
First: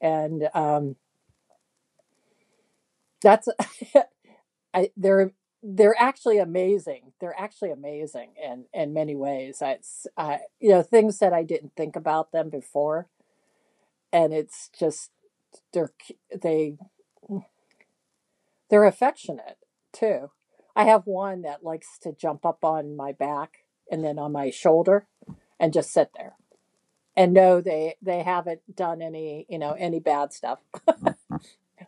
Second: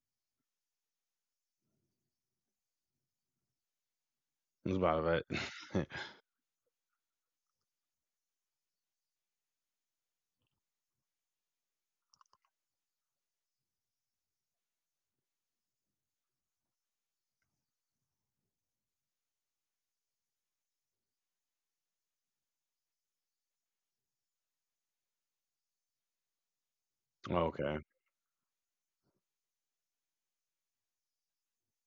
and that's <laughs>
That's
I
about
they're
it.
they're actually amazing. They're actually amazing in many ways. You know, things that I didn't think about them before, and it's just they're they they're affectionate too. I have one that likes to jump up on my back and then on my shoulder, and just sit there.
<laughs>
And no,
Okay.
they haven't done any you know any bad stuff.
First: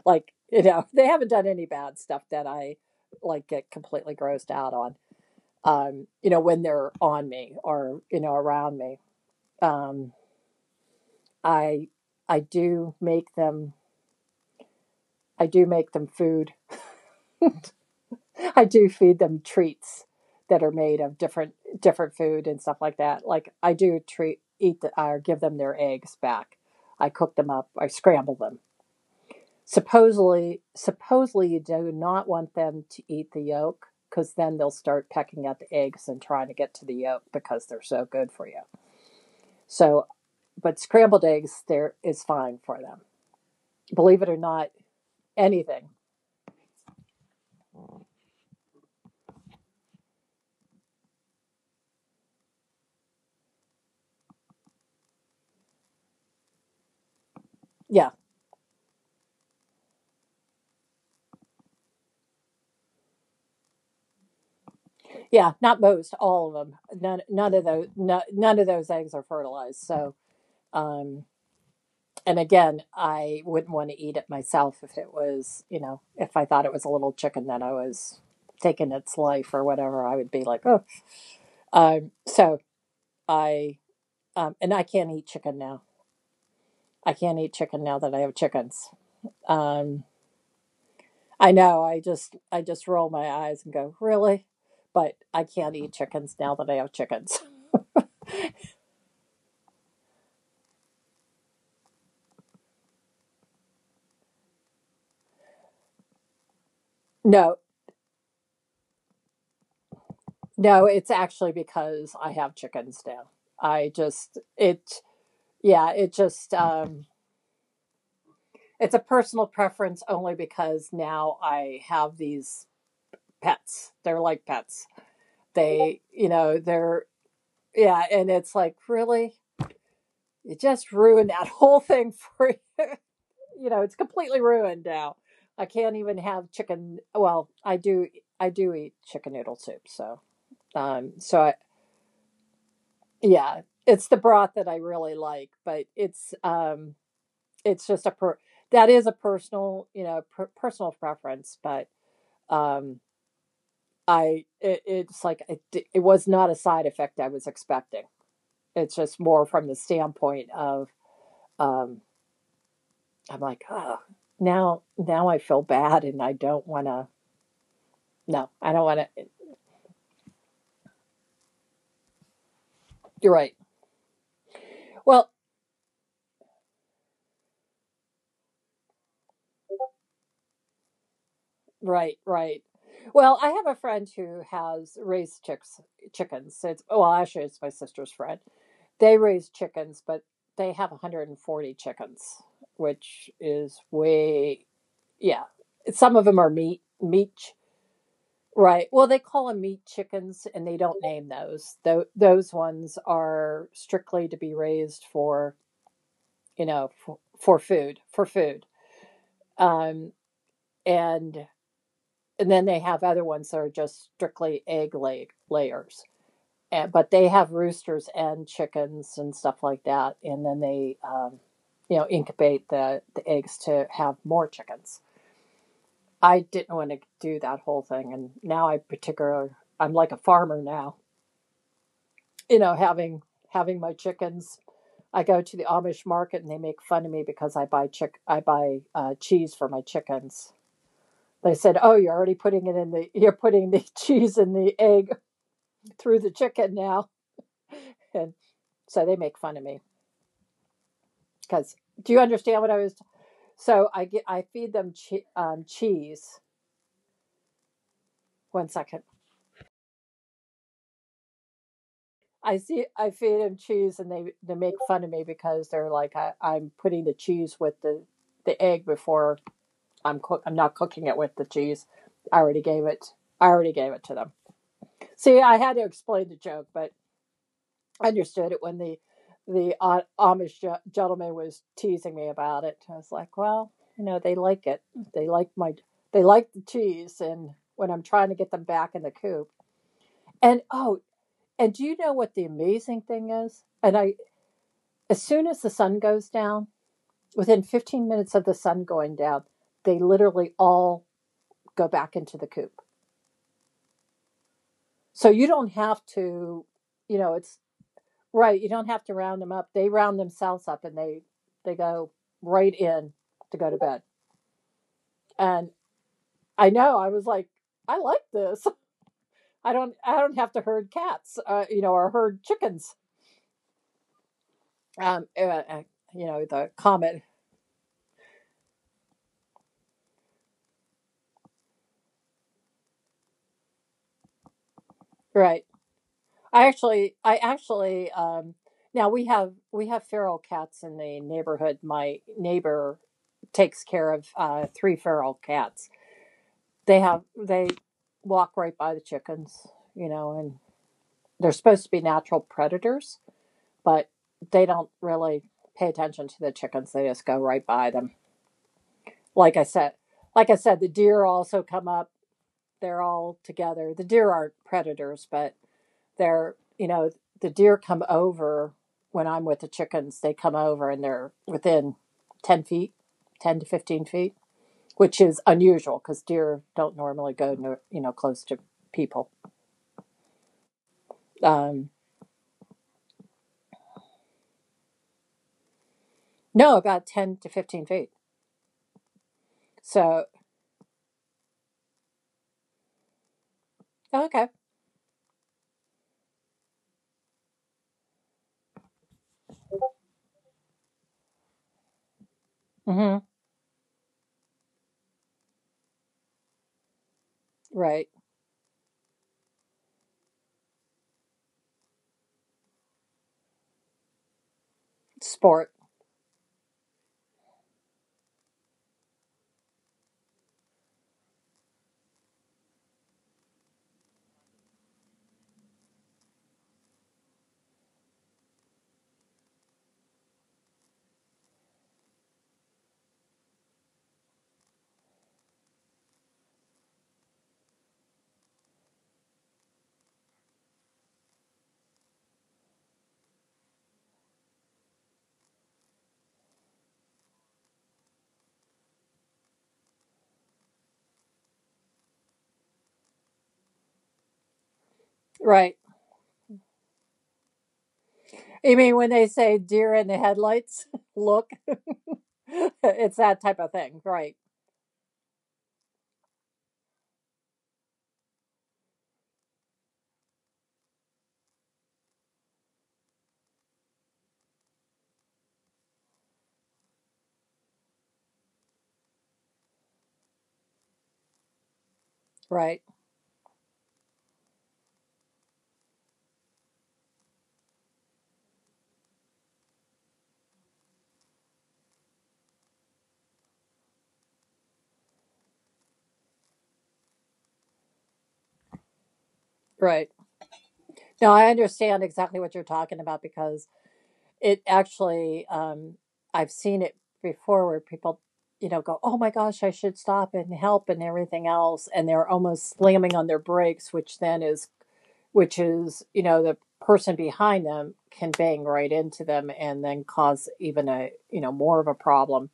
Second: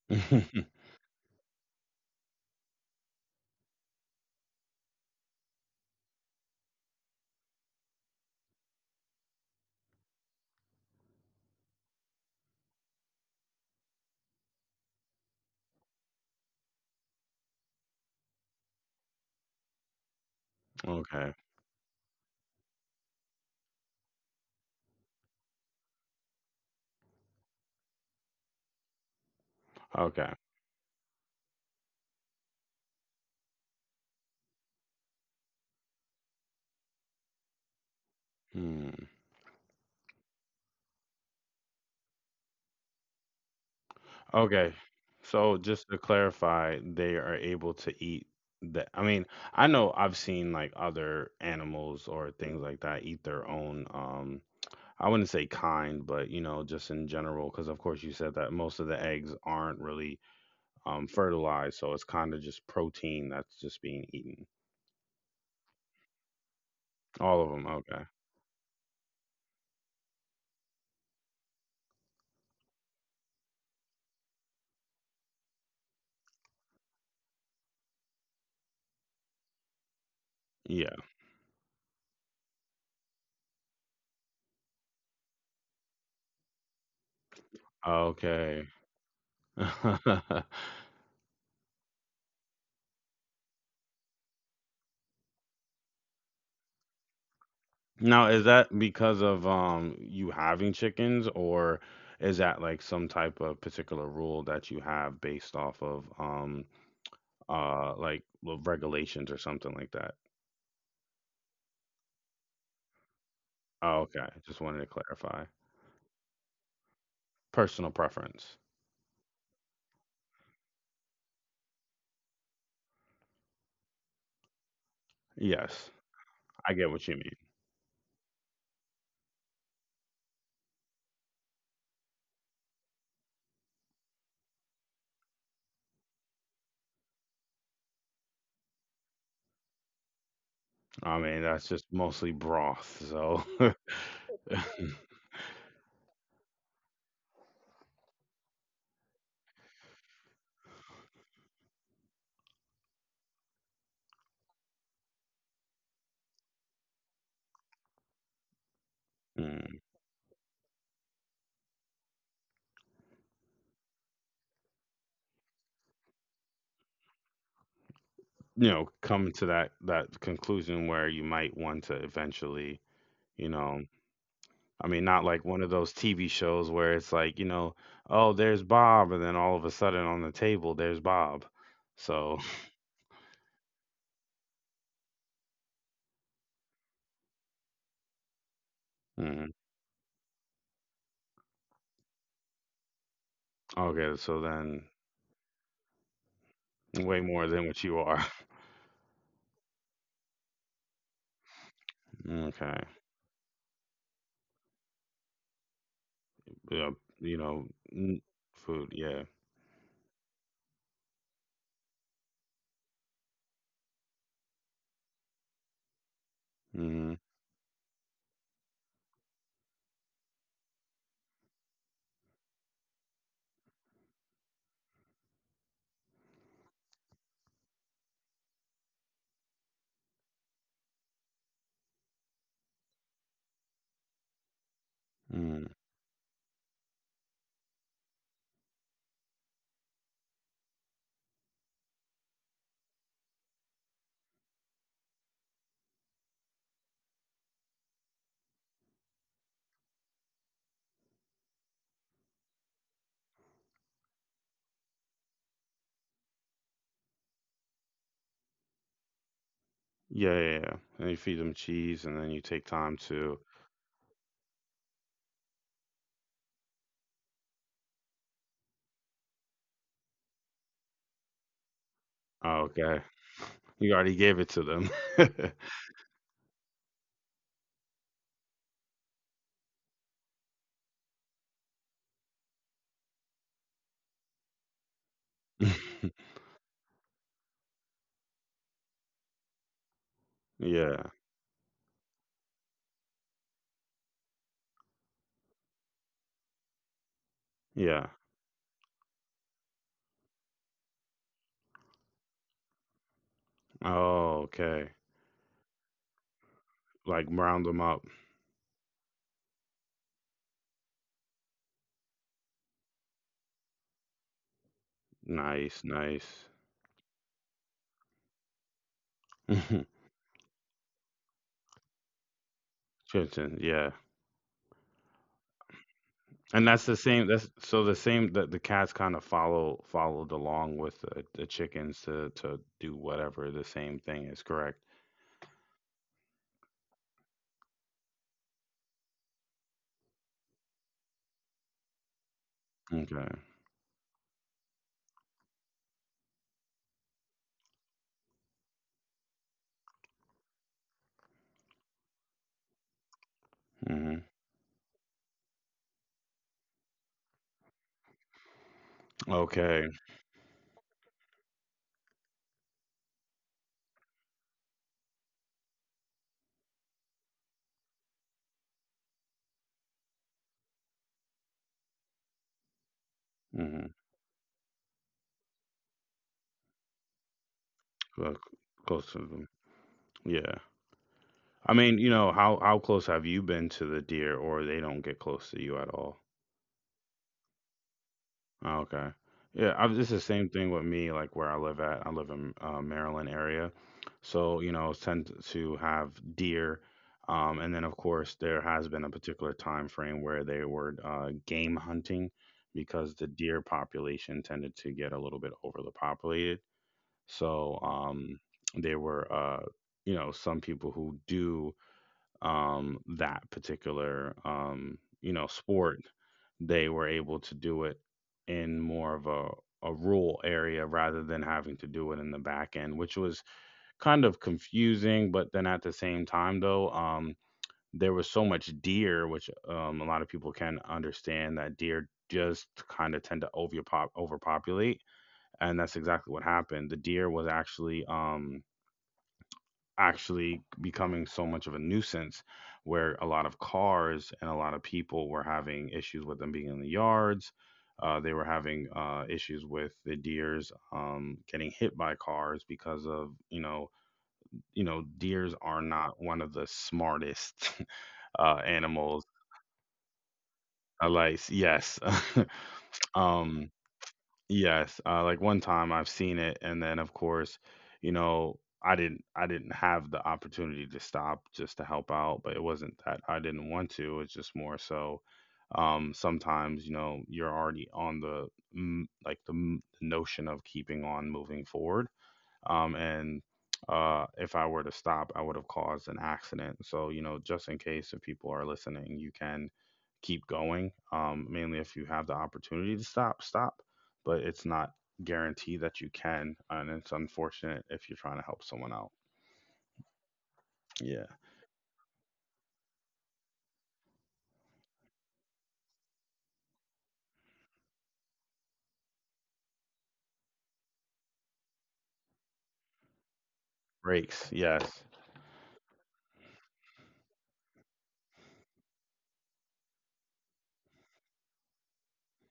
Like <laughs> you
<laughs>
know they haven't done any bad stuff that I like get completely grossed out on, you know, when they're on me or you know around me. Um, I I do make them I do make them food. <laughs> I do feed them treats that are made of
Okay.
different food and stuff like that. Like I do treat eat the, or give them their eggs back. I cook them up. I scramble them.
Okay.
Supposedly, you do not want them to eat the yolk because then they'll start pecking at the eggs and trying to get to the yolk because they're so good for you.
Mm.
So but scrambled eggs there is fine for them. Believe it or not,
Okay. So
anything.
just to clarify, they are able to eat the I mean, I know I've seen like other animals or things like that eat their own I wouldn't say kind, but you know, just in general because of course
Yeah,
you said that most of the eggs aren't really fertilized, so it's kind of just protein that's just being eaten.
yeah, not most, all of them.
All of them. Okay.
None of those eggs are fertilized. So, um, and again, I wouldn't want to eat it myself if it was, you know, if I thought it was a little chicken that I was taking its life or whatever, I would be like, oh.
Yeah.
So I, and I can't eat chicken now. I can't eat chicken now that I have
Okay.
chickens. Um,
<laughs>
I know. I just roll my eyes and go, "Really?" But I can't eat chickens now that I have chickens. <laughs>
Now, is that because of you having chickens, or is that like some type of particular rule that you have based off of
No.
like regulations or something like that?
No, it's actually because I have chickens now. I
Oh, okay.
just
Just wanted to
it
clarify.
yeah, it just
Personal preference.
it's a personal preference only because now I have these pets. They're like pets.
Yes,
They, you know,
I get
they're
what you mean.
yeah, and it's like, "Really?" You just ruined that <laughs> whole thing for, you know, it's completely ruined now. I can't even have chicken. Well, I do. I do eat chicken noodle soup. So, um,
I
so
mean,
I,
that's just mostly broth, so
yeah, it's the broth that I
<laughs>
really like, but it's, it's just a per, that is a personal, you know, per, personal preference. But um, it's like it was not a side effect I was expecting. It's just more from the
mm,
standpoint of um, I'm like, oh, now I feel bad, and I don't want to. No,
you
I don't
know,
want to.
come to that conclusion where you might want to eventually,
You're
you
right.
know, I mean, not
Well,
like one of those TV shows where it's like, you know, oh, there's Bob, and then all of a sudden on the table, there's Bob.
right,
So,
right. Well, I have a friend who has raised chickens. It's well, actually, it's my sister's friend. They
<laughs>
raise
mm,
chickens, but they have 140 chickens, which is
okay, so
way,
then
yeah. Some of them are meat,
way
meat,
more
ch-
than what you are. <laughs>
right? Well, they call them meat chickens, and they don't name those. Those
Okay.
ones are strictly to be raised for, you know,
Yeah, you
for
know,
food,
n-
for food.
food, yeah.
Um, and and then they have other ones that are just strictly egg layers. And, but
Mm-hmm.
they have roosters and chickens and stuff like that, and then they, you know, incubate the eggs to have more chickens. I didn't want to do that whole thing, and now I particular I'm like a farmer now. You know, having my chickens, I go to the
Mm.
Amish market and they make fun of me because I buy chick I buy cheese for my chickens. They said, "Oh, you're already putting it in the you're putting the <laughs> cheese in the egg through the chicken now." And so they make fun of me because do you understand what I was? So I get, I feed them cheese. One second.
Yeah, yeah, yeah. And you feed them cheese, and then you
I
take
see,
time
I
to,
feed them cheese and they make fun of me because they're like, I'm putting the cheese with the egg before I'm not cooking it with the cheese. I
oh,
already gave
okay,
it. I already gave
you
it to
already
them.
gave it to them.
See,
<laughs>
I had to explain the joke, but I understood it when the Amish gentleman was teasing me about it. I was like, well, you know, they like it. They like my they like the cheese, and when I'm trying to get them back in the coop, and oh,
Yeah,
and do you know what the amazing thing is? As soon as the sun goes down, within
yeah.
15 minutes of the sun going down, they literally all go back into the coop.
Oh, okay.
So you don't have to, you
Like
know, it's
round them up.
Right, you don't have to round them up. They round themselves up and they go right in to go to bed. And
Nice, nice.
I know I was like, I like this. <laughs>
<laughs>
I don't have to herd cats, you know, or herd chickens.
Tristan, yeah.
Um, uh, uh, you know,
And
the
that's the
common
same. That's so the same that the cats kind of followed along with the chickens to do whatever. The same thing is correct.
right. I actually now we have feral cats in the neighborhood. My neighbor
Okay.
takes care of three feral cats. They walk right by the chickens, you know, and they're supposed to be natural predators, but
Hmm.
they don't really pay attention to the chickens. They just go right by them. Like I
Okay.
said, like I said, the deer also come up. They're all together. The deer aren't predators, but they're, you know, the deer come over when I'm with the chickens. They come over and they're within 10 feet, 10 to
Hmm.
15 feet, which is unusual because deer don't normally go, near, you know,
Well,
close to
close to
people.
them. Yeah. I
Um,
mean, you know, how close have you been to the deer, or they don't get close to you at all?
no, about 10 to 15 feet.
Oh, okay. Yeah, I, it's the
So,
same thing with me. Like where I live at, I live in Maryland area,
okay.
so you know tend to have deer, and then of course there has been a particular time frame where they were game hunting because
hmm
the deer population tended to get a little bit overly populated. So
Right.
there were, you know, some people who do that particular you know
Sport.
sport, they were able to do it in more of a rural area rather than having to do it in the back end, which was kind of confusing. But then at the same time, though, there was so much deer, which a lot of people can understand that deer just kind of tend to overpopulate, and that's exactly what happened. The deer was actually actually becoming so much of a nuisance where a lot of cars and a lot of people were having issues with them being in the yards. They were having issues with the deers getting hit by cars because of you know deers
Right.
are not one of the smartest <laughs>
You mean when they
animals.
say deer in the headlights? <laughs>
Like
Look,
yes,
<laughs> it's
<laughs>
that type of
um,
thing. Right.
Yes, like one time I've seen it, and then of course, you know, I didn't have the opportunity to stop just to help out, but it wasn't that I didn't want to. It's just more so sometimes, you know, you're already on the mm, like the notion of keeping on moving forward
Right.
and if I were to stop, I would have caused an accident. So you know, just in case if people are listening, you can keep going. Mainly if you have the opportunity to stop, stop, but it's not guaranteed that you can, and it's unfortunate if you're trying to help someone out.
Right.
Yeah,
No, I understand exactly what you're talking about because it actually, I've seen it before where people, you know, go, oh my gosh, I should stop and help and everything else. And they're almost slamming on their brakes,
brakes. Yes.
which is, you know, the person behind them can bang right into them and then cause even a more of a problem.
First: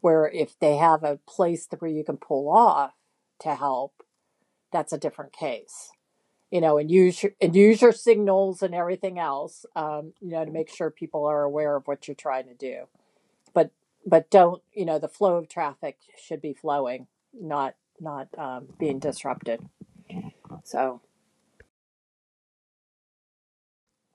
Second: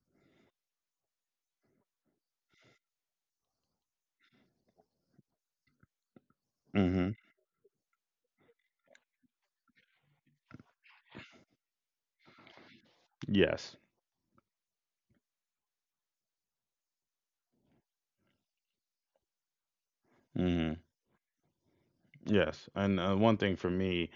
Where if they have a place where you can pull off to help, that's a different case. You know, and
Mm-hmm.
use your, and use your signals and everything else. To make sure people are aware of what you're trying to do. But
Yes.
but don't the flow of traffic should be flowing, not not being disrupted.
Mm.
So
Yes, and one thing for me,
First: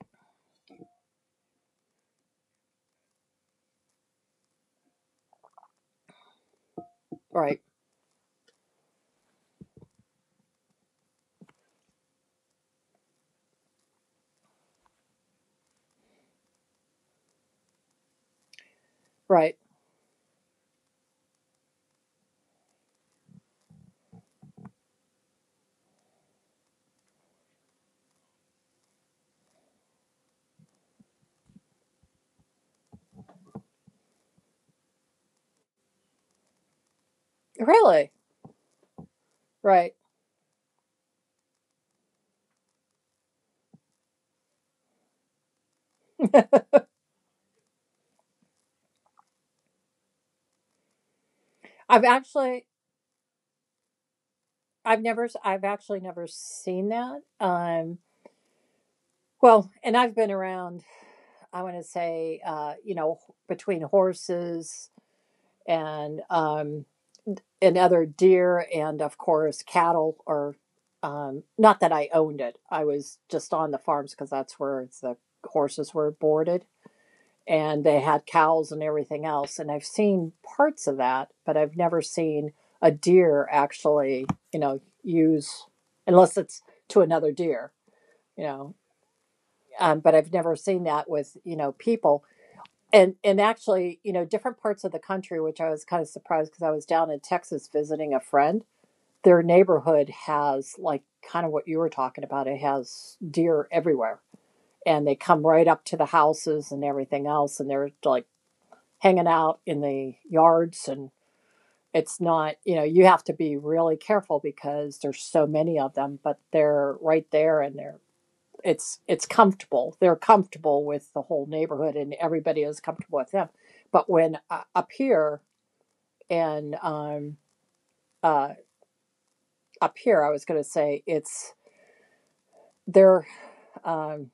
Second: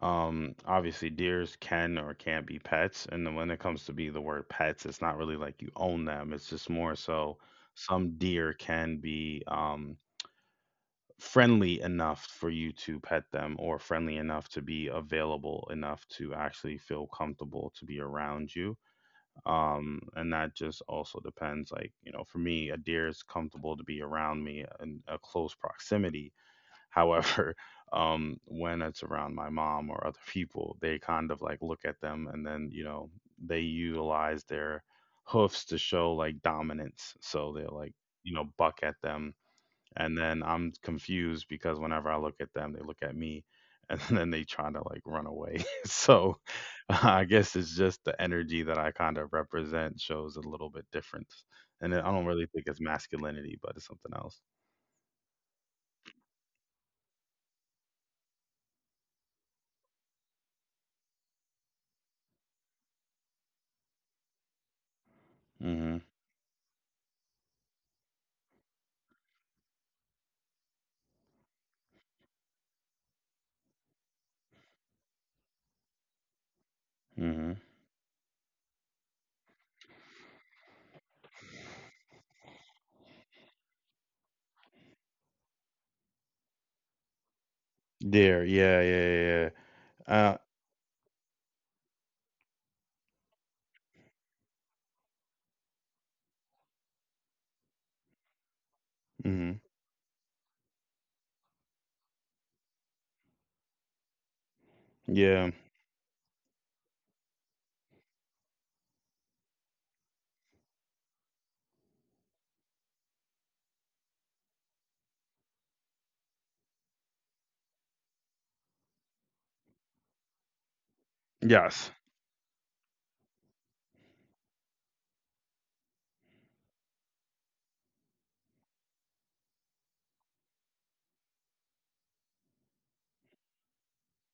obviously deers can or can't be pets, and then when it comes to be the word pets, it's not really like you own them. It's just more so
right,
some deer can be friendly enough for you to pet them, or friendly enough to be available enough to actually feel comfortable to be around you.
right,
And that just also depends. Like you know, for me, a deer is comfortable to be around me in a close proximity. However, <laughs> when it's around my mom or other people, they kind of like look at them and then, you know, they utilize their hoofs to show like dominance. So they're like,
really,
you know, buck at them.
right.
And then I'm confused because whenever I look at them, they look at me and <laughs> then they try to like run away. <laughs> So <laughs> I guess it's just the energy that I kind of represent shows a little bit different. And
I've
I don't really
actually
think it's masculinity, but it's something else.
I've actually never seen that. Well, and I've been around, I want to say, between horses
Mm-hmm.
and, and other deer, and of course cattle. Or, not that I owned it. I was just on the farms because that's where it's the horses were boarded,
Mm-hmm.
and they had cows and everything else. And I've seen parts of that, but I've never seen a deer actually, use, unless it's to another deer,
There,
you know.
yeah, yeah, yeah.
But
Yeah.
I've never seen that with people. And actually, different parts of the country, which I was kind of surprised, because I was down in Texas visiting a friend. Their
Mm.
neighborhood has, like, kind of what you were talking about. It has deer everywhere, and they come
Yeah.
right up to the houses and everything else, and they're like hanging out in the yards. And it's not, you have to be really careful because there's so many of them, but they're right there, and they're it's comfortable. They're comfortable with the whole
Yes.
neighborhood, and everybody is comfortable with them. But when up here and uh, up here, I was going to say it's they're um,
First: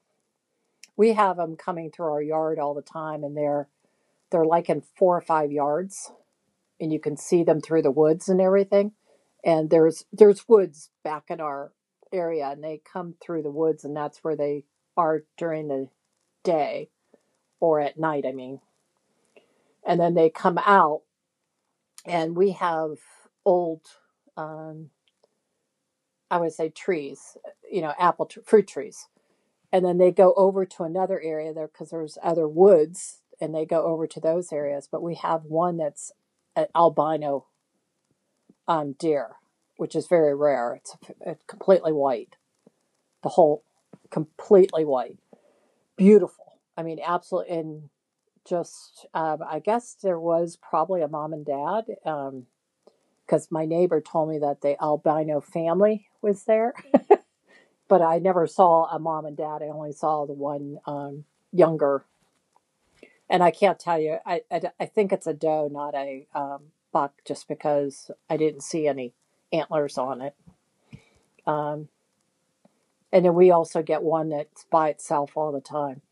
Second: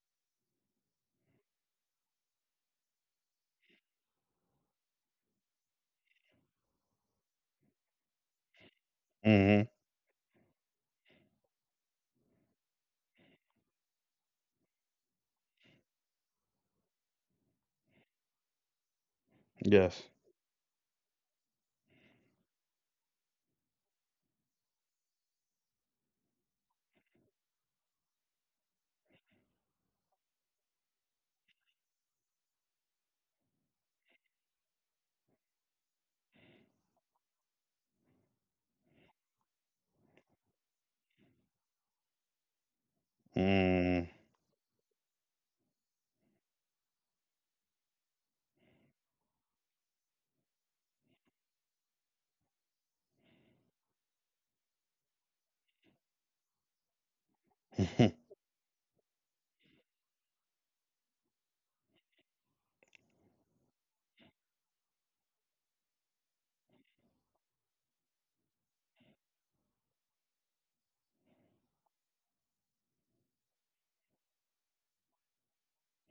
we have them coming through our yard all the time, and they're like in four or five yards, and you can see them through the woods and everything.
Hmm.
And there's woods back in our area, and they come through the woods, and that's where they are during the day or at night. I mean, and
Yes.
then they come out, and we have old, um, I would say, trees, apple fruit trees, and then they go over to another area there because there's other woods, and they go over to those areas. But we have one that's an albino, deer, which is very rare. It's completely white. The whole
Mm.
Completely white. Beautiful, I mean, absolutely. And just, I guess there was probably a mom and dad, because my neighbor told me that the albino family was there, but I
<laughs>
never saw a mom and dad. I only saw the one, younger, and I can't tell you. I think it's a doe, not a, buck, just because I didn't see any antlers on it. Um, and then we also get one that's by itself all the time,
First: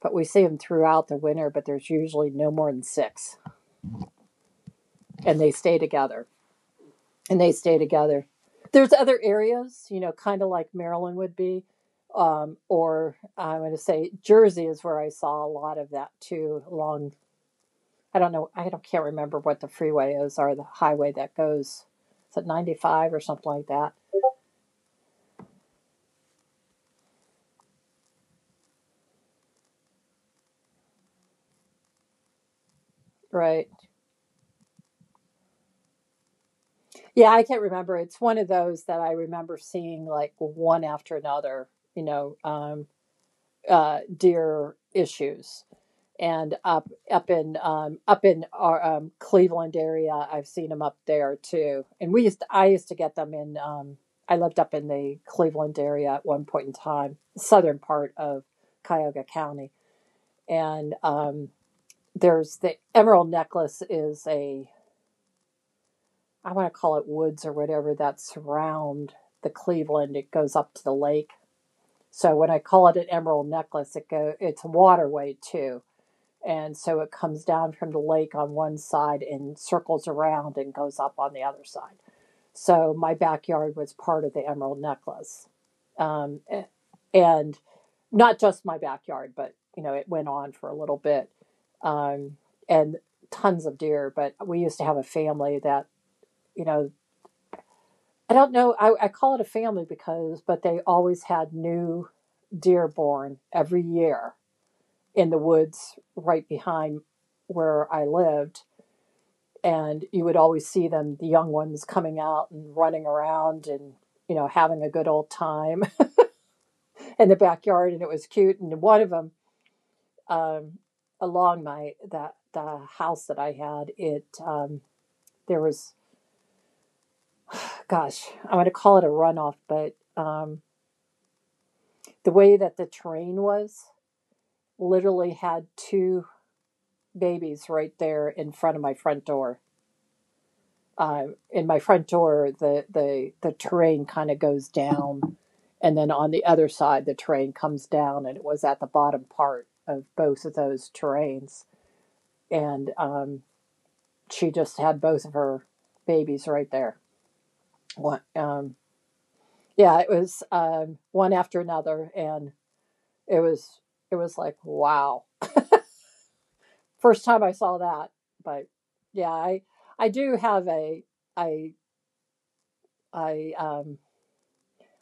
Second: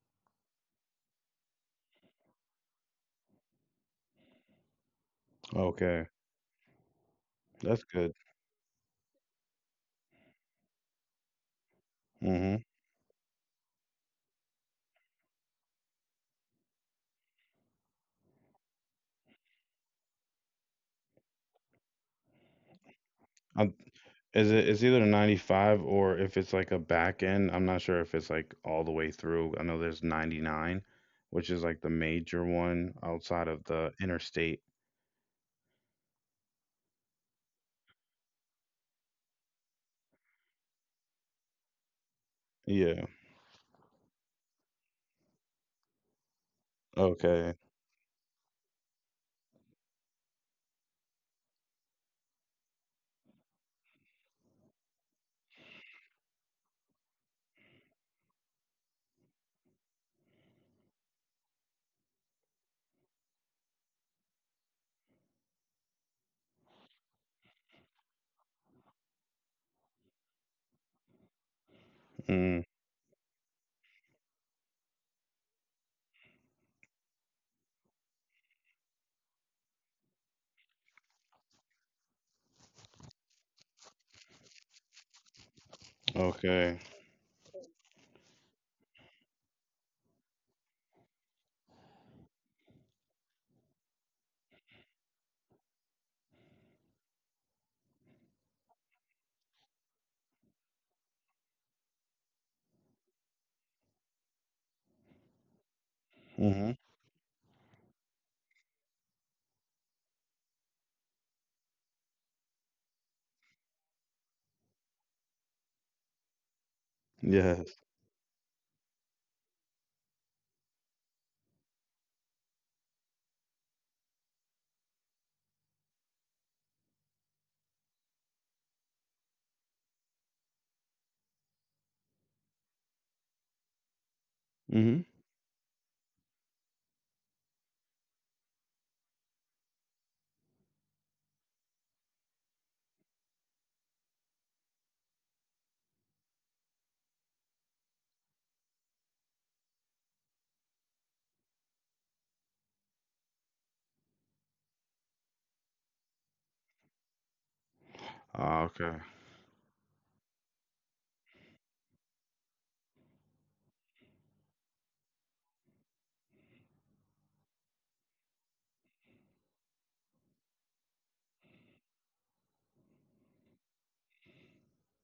but we see them throughout the winter. But there's usually no more than six, and they stay
Okay.
together. And they stay
That's good.
together. There's other areas, you know, kind of like Maryland would be,
Hmm.
or I'm going to say Jersey is where I saw a lot of that too. Along, I don't know, I don't can't remember what the freeway is, or the highway that goes. Is it 95 or something like
Um,
that?
is it? It's either 95 or if it's like a back end, I'm not sure if it's like all the way through. I know there's 99, which is like the major one outside of
Right.
the interstate.
Yeah, I can't remember. It's one of those that I remember seeing like one after another, you know, um,
Yeah.
deer issues, and up up in
Okay.
um, up in our um, Cleveland area. I've seen them up there too. And I used to get them in. I lived up in the Cleveland area at one point in time, southern part of Cuyahoga County. And, there's the Emerald Necklace, is a, I want to call it woods or whatever, that surround the Cleveland. It goes up to the lake. So when I
Mm.
call it an Emerald Necklace, it's a waterway too. And so it comes down from the lake on one side and circles around and goes up on the other side. So my backyard was part of the Emerald Necklace. Um,
Okay.
and not just my backyard, but, you know, it went on for a little bit. Um, and tons of deer. But we used to have a family that, you know, I don't know, I call it a family because, but they always had new deer born every year in the woods right
Hmm.
behind where I lived, and you would always see them, the young ones coming out and running around, and having a good old time <laughs> in the
Yes.
backyard. And it was cute. And one of them, um, along my that the house that I had it, there was, gosh, I want to call it a runoff, but, the way that the terrain was,
Hmm.
literally had two babies right there in front of my front door, the terrain kind of goes down, and then on the other side, the terrain comes down, and it was at the bottom part of both of those terrains, and, she just had both of her babies right there. One,
Okay.
yeah, it was, one after another, and it was it was like, wow, first time I saw that. But yeah, I do have a I I um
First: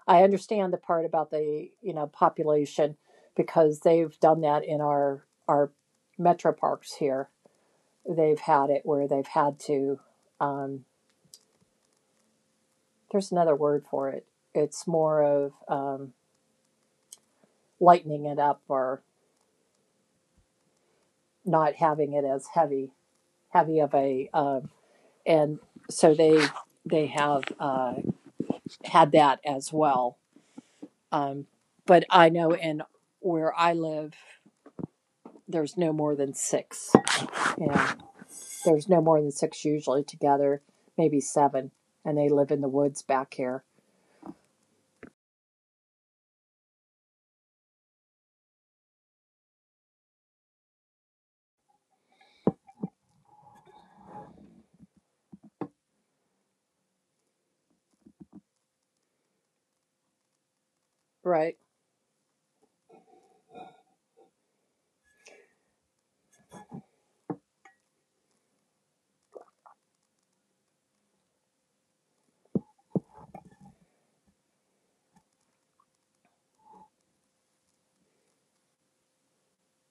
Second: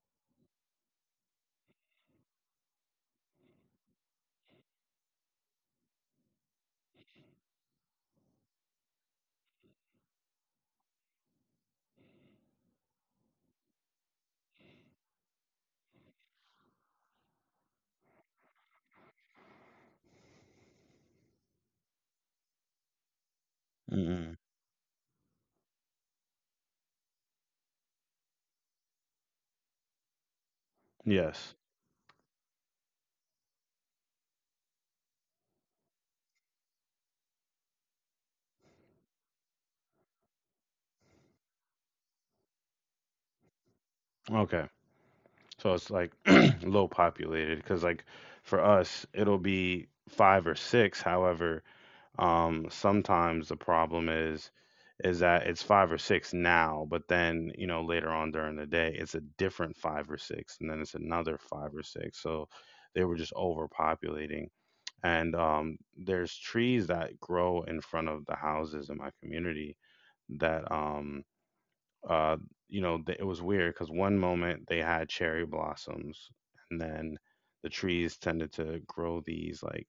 I understand the part about the, population, because they've done that in our metro parks here. They've had it where they've had to. Um, there's another word for it. It's more of, lightening it up, or not having it as heavy of a,
Mm.
and so they have, had that as well. Um,
Yes.
but I know in where I live, there's no more than six. Yeah. There's no more than six usually together, maybe seven, and they live in the woods back here.
Okay. So it's like <clears throat> low populated because like for us it'll be five or six. However, sometimes the problem is that it's five or six now, but then you know later on during the day it's a different five or six, and then it's another
Right,
five or six. So they were just overpopulating. And there's trees that grow in front of the houses in my community that uh, you know, it was weird because one moment they had cherry blossoms, and then the trees tended to grow these like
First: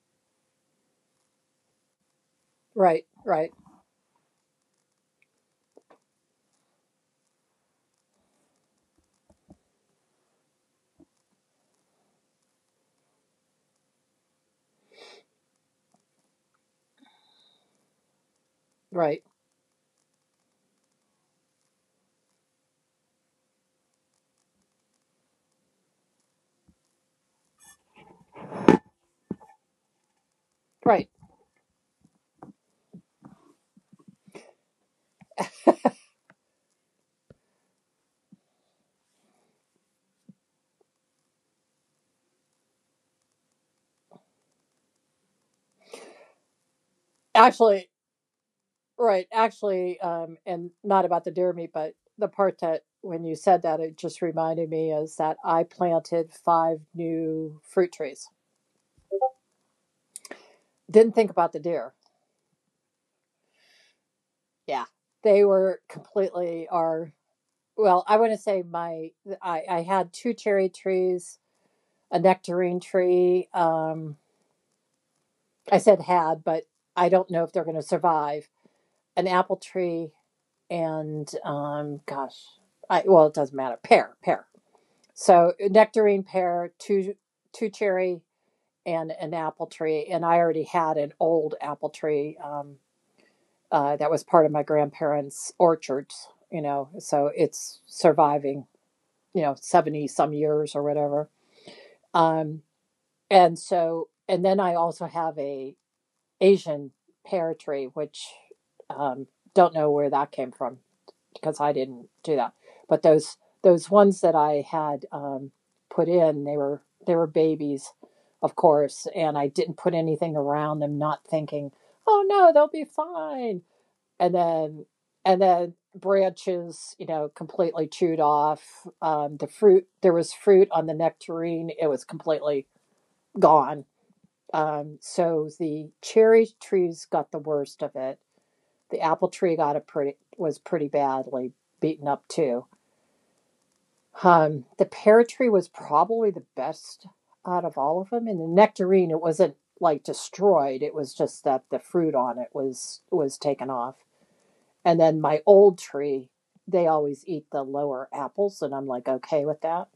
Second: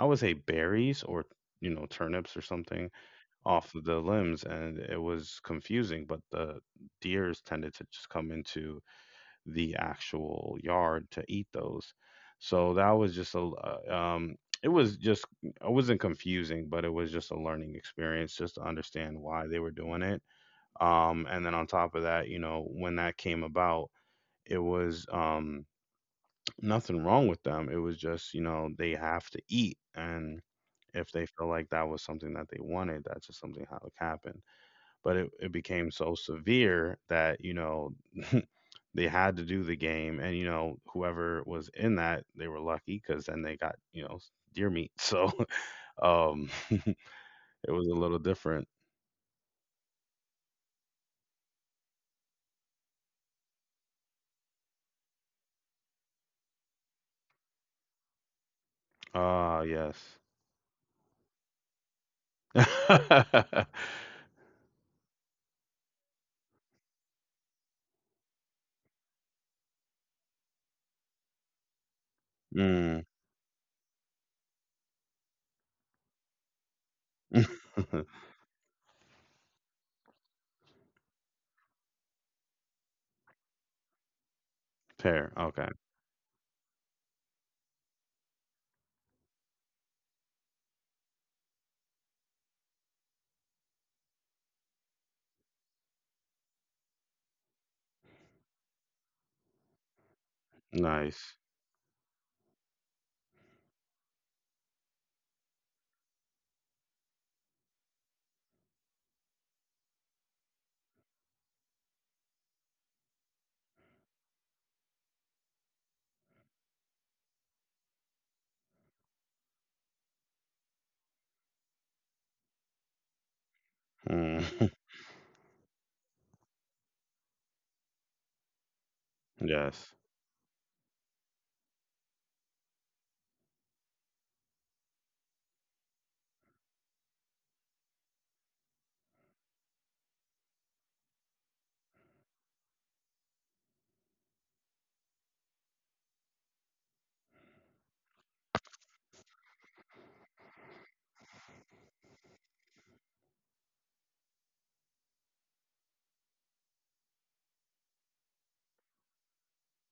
I would say berries or you know turnips or something
right, right,
off of the limbs, and it was confusing. But the deers tended to just come into the actual yard to eat those. So that was just a uh, um, it was just it wasn't confusing, but it was just a learning experience just to understand
right,
why they were doing it and then on top of that, you know, when that came about, it was <tsk> nothing wrong with them. It was just, you know, they have to eat. And
right.
if they feel like that was something that they wanted, that's just something how it happened. But it became so severe that, you know, <laughs> they had to do the game. And, you know, whoever was in that, they were lucky because then they got, you know, deer meat. So <laughs> <laughs> it was
Actually,
a little different.
right, actually, and not about the deer meat, but the part, that when you said that, it just reminded me is that I planted five new fruit trees.
Ah, yes.
Didn't think about the deer.
<laughs>
Yeah. They were completely our, well, I want to say my, I had two cherry trees, a nectarine
Mm.
tree, I said had, but I don't know if they're going to
<laughs>
survive. An apple tree, and, gosh, I, well, it doesn't matter. Pear, pear.
Pear.
So
Okay.
nectarine, pear, two cherry, and an apple tree. And I already had an old apple tree, that was part of my grandparents' orchards. You know, so it's surviving. 70 some years or whatever.
Nice.
Um, and then I also have a Asian pear tree, which, um, don't know where that came from, because I didn't do that. But those ones that I had, put in, they were babies, of course, and I didn't put anything around them, not thinking, oh no, they'll be fine. And
Mm.
then
<laughs>
and then branches, completely chewed off.
Yes.
There was fruit on the nectarine; it was completely gone, so the cherry trees got the worst of it. The apple tree got a pretty was pretty badly beaten up too. The pear tree was probably the best out of all of them, and the nectarine, it wasn't like destroyed. It was just that the fruit on it was taken off. And then my old tree, they always eat the lower apples, and I'm like, okay with that.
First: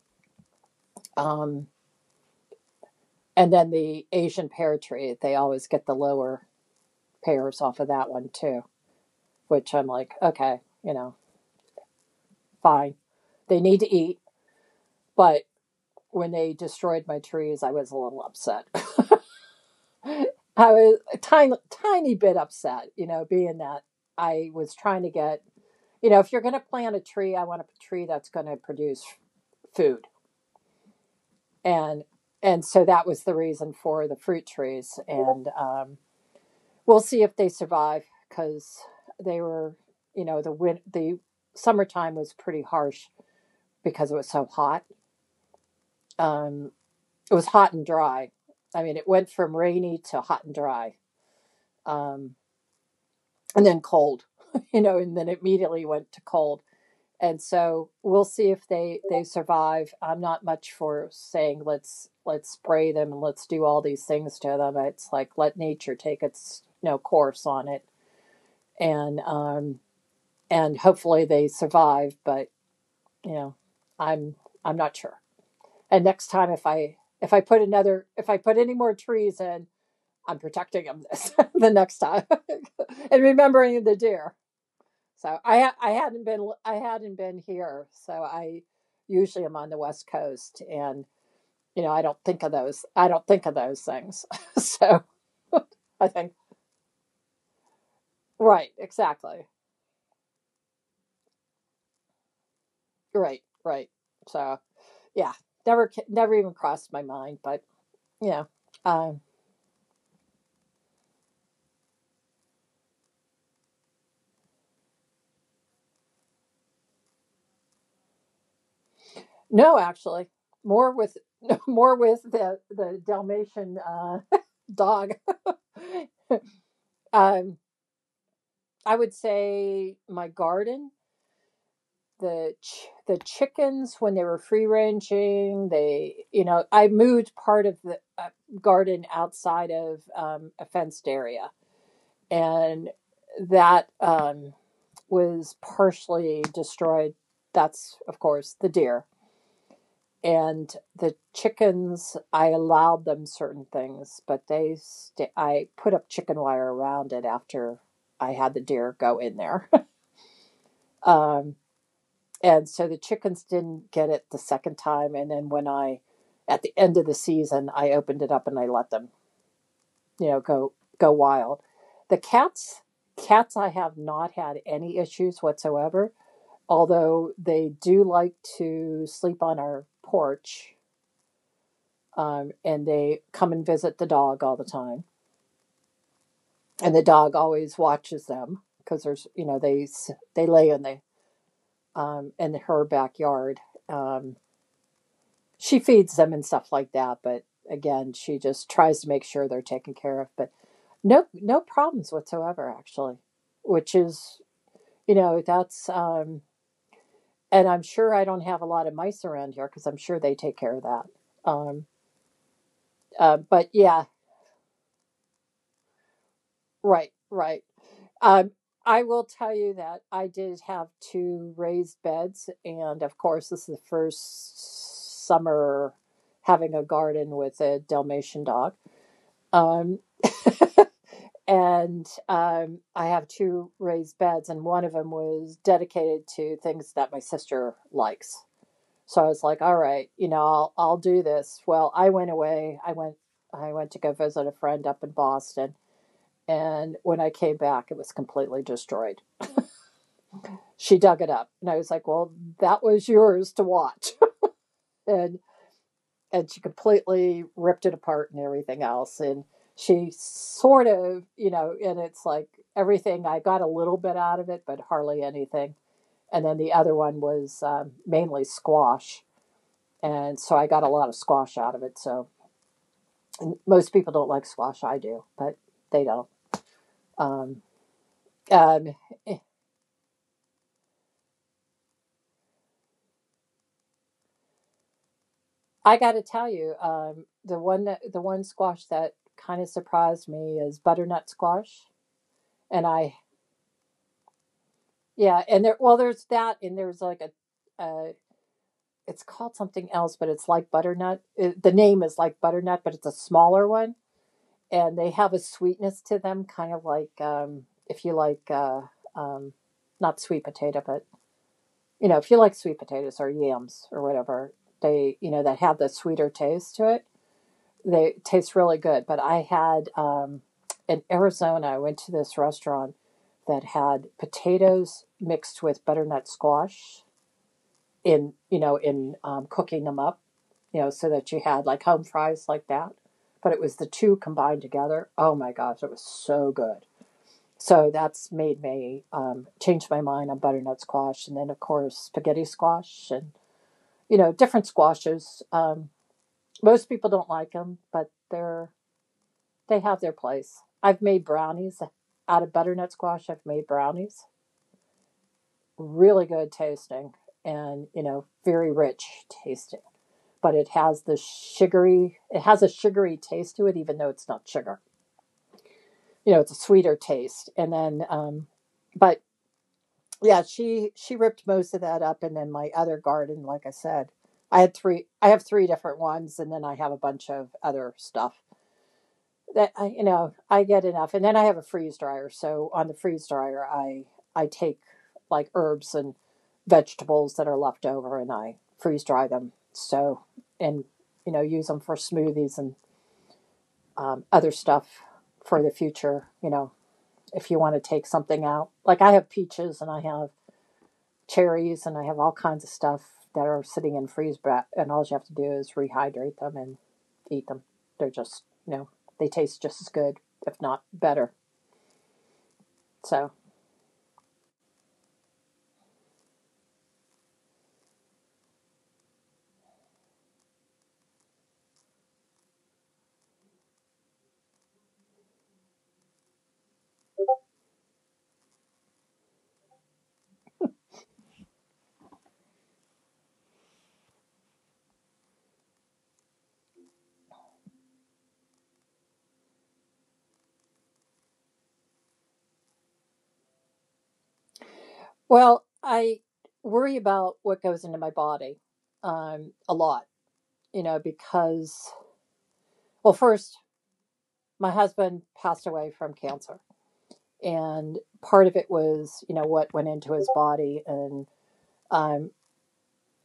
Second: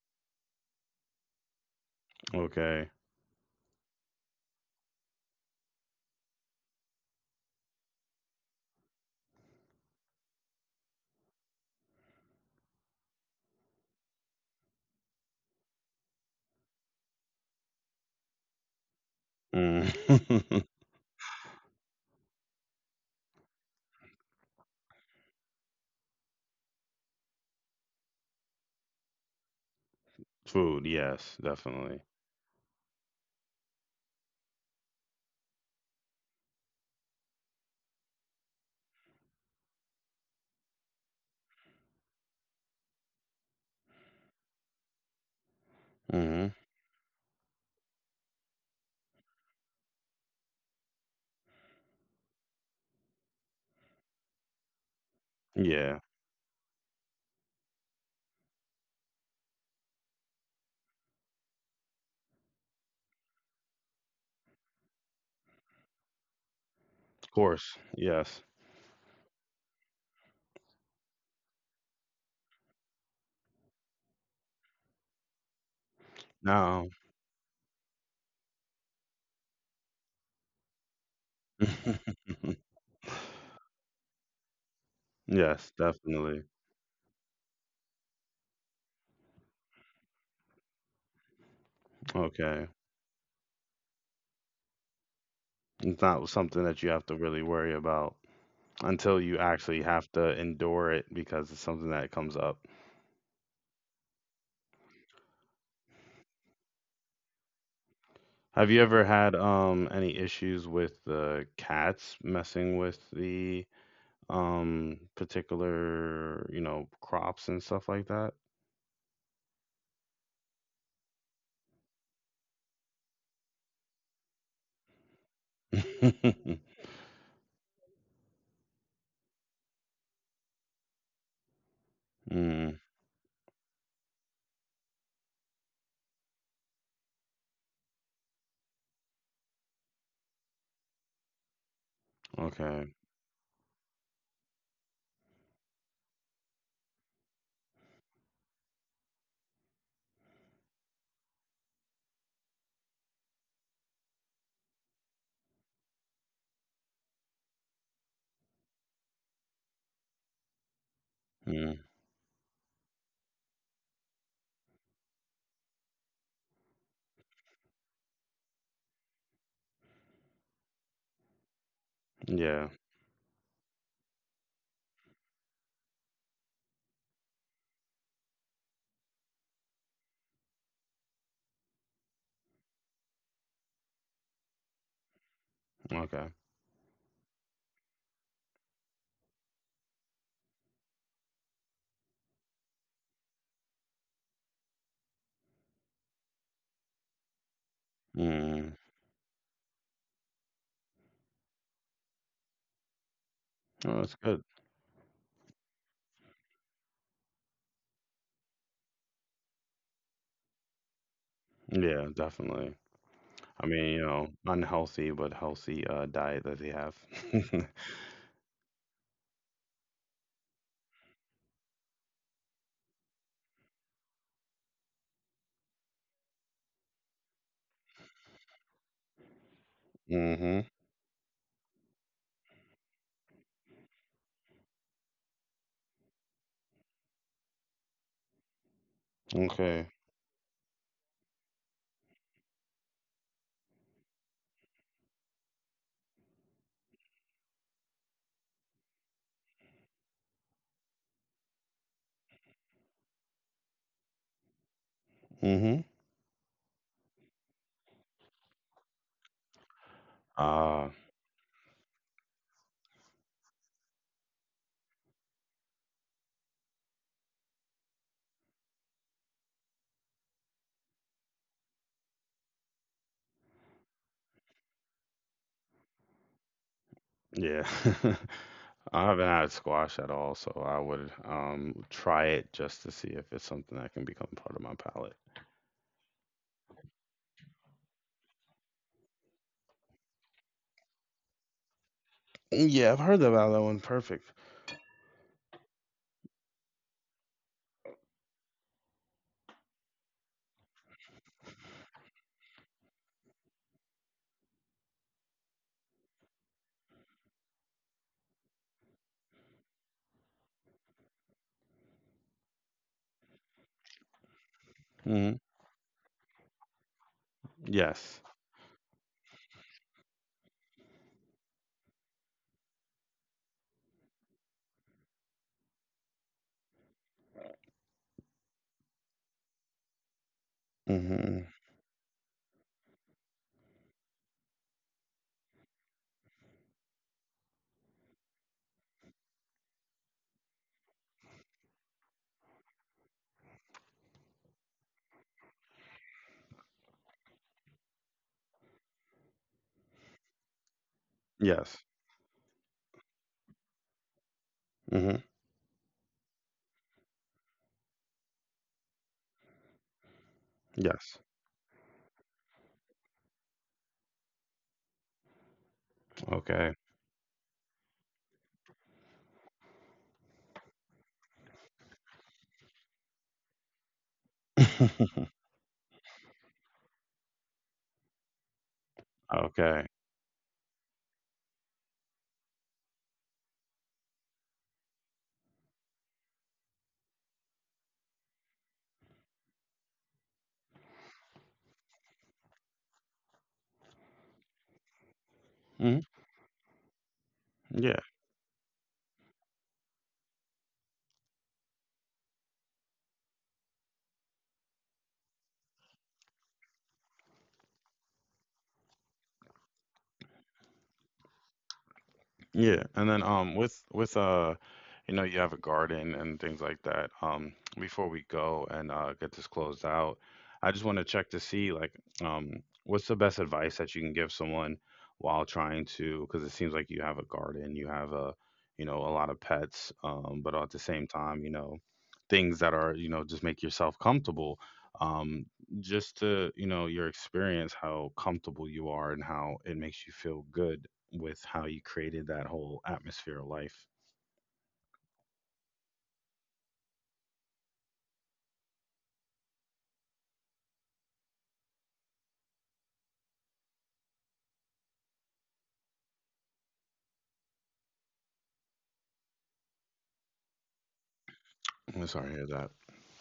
Um,
Okay.
and then the Asian pear tree, they always get the lower pears off of that one too. Which I'm like, okay, you know, fine. They need to eat, but when they destroyed my trees, I was a little upset.
Mm.
<laughs> I was a tiny, tiny bit upset, being that I was trying to get, if you're going to plant a tree, I want a tree that's going to produce food,
<laughs> Food. Yes. Definitely.
and and so that was the reason for the fruit trees. And, we'll see if they survive, because they were, you know, the win the summertime was pretty harsh because it was so hot.
Hmm.
um, it was hot and dry. I mean, it went from rainy to hot and dry, um, and then cold, <laughs> and then immediately
Yeah. Of
went to cold. And so we'll see if they survive. I'm not much for saying, let's spray them, and let's do all these things to them. It's like, let nature take its, course on
course.
it,
Yes.
and, and hopefully they survive. But, you know, I'm I'm not sure. And next time, if
Now.
I if I put another if I put any more trees in, I'm protecting him this <laughs> the next time
<laughs>
<laughs> and remembering the deer. So
Yes.
I I hadn't
Definitely.
been I hadn't been here. So I usually am on the West Coast, and I don't think of
Okay.
those I don't think of those things. <laughs> So
It's
I
not
think.
something that you have to really worry about
Right,
until you
exactly.
actually have to endure it because it's something that comes up.
Right, right. So yeah, never even crossed my mind. But yeah,
Have you ever
um,
had any issues with the cats messing with the particular you know crops and stuff like that?
no, actually more with <laughs> more with the Dalmatian <laughs> dog.
<laughs>
Um, I would say my garden, the
Mm,
ch- the chickens when they were free ranging, they I moved part of the garden outside of a fenced area,
okay.
and that was partially destroyed. That's of course the deer and the chickens. I allowed them certain things, but they sta I put up chicken wire around it after I had the deer go in there. <laughs> um,
Mm,
And so the chickens didn't get it the second time. And then when I, at the end of the season, I opened it up and I let them, you know, go go wild. The
yeah.
cats, cats, I have not had any issues whatsoever. Although they do like to sleep on our porch, and they come and visit the dog all the time,
Okay.
and the dog always watches them because there's, you know, they lay in the in her backyard. Um, she feeds them and stuff like that, but again she
Mm,
just tries to make sure they're taken care of, but no no problems whatsoever actually, which
oh, that's good.
is, you know, that's. And I'm sure I don't have a lot of mice around here because I'm sure they take care of that um
Yeah, definitely. I
but
mean you
yeah.
know unhealthy but healthy diet that they have.
Right,
<laughs>
right. um I will tell you that I did have two raised beds, and of course this is the first summer having a garden with a Dalmatian dog um
Mm-hmm.
and um, I have two raised beds, and one of them was dedicated to things that my sister likes. So I was like, "All
Okay.
right, you know, I'll do this." Well, I went away. I went to go visit a friend up in Boston, and when I came back, it was completely destroyed. She dug it up, and I was like, "Well, that was yours to watch." <laughs> and
Mm-hmm.
and she completely ripped it apart and everything else, and she
Ah,
sort of, you know, and it's like everything, I got a little bit out of it but hardly anything. And then the other one was mainly squash, and so I got a lot of squash out of it. So, and most people don't like squash, I do, but they don't. um,
yeah. <laughs>
um,
I haven't had squash at all so I would try it just to see if it's something that can become part of my palate.
I got to tell you, the one that, the one squash that kind of surprised me is butternut squash. and
Yeah, I've
i
heard about that one. Perfect.
yeah, and there, well, there's that, and there's like a it's called something else, but it's like butternut. It, the name is like butternut but it's a smaller one, and they have a sweetness to them, kind of like, if you like, um not sweet potato, but you know, if you like sweet potatoes or yams or whatever, they, you know, that have the sweeter taste to it. They
Yes.
taste really good, but I had in Arizona I went to this restaurant that had potatoes mixed with butternut squash in, you know, in cooking them up, you know, so that you
Mhm.
had like home fries like that, but it was the two combined together, oh my gosh, it was so good. So that's made me change my mind on butternut squash, and then of course spaghetti squash, and you know, different squashes. Most people don't like them, but they're, they have their place. I've made brownies
Yes.
out of butternut squash. I've made brownies,
Mhm.
really good tasting, and you know, very rich tasting, but it has the
Yes.
sugary, it has a sugary taste to it, even though it's not sugar, you know. It's a
Okay.
sweeter taste. And then. But yeah, she ripped most of that up. And then my other garden, like I said,
<laughs> Mhm.
I have three different ones, and then I have a bunch of other stuff that
Okay.
I, you know, I get enough. And then I have a freeze dryer, so on the freeze dryer I take like herbs and vegetables that are left over, and I freeze dry them. So, and you know, use them for smoothies and other stuff for the
Hmm.
future. You know, if you want to
Yeah.
take something out, like I have peaches and I have cherries and I have all kinds of stuff that are sitting in freeze back, and all you have to do is rehydrate them and eat them. They're just, you know, they taste just as good, if not better.
Yeah, and then
So,
with with you know you have a garden and things like that. Before we go and get this closed out, I just want to check to see like what's the best advice that you can give someone while trying to because it seems like you have a garden, you have a you know a lot of pets, but at the same time, you know, things that are, you know, just make yourself comfortable. Um just to, you know, your experience, how comfortable you are and how it makes you feel good with how you created that whole atmosphere of life.
well, I worry about what goes into my body a lot, you know, because, well, first, my husband passed away from cancer, and part of it was, you know, what went into his body
I'm
um
sorry to hear that.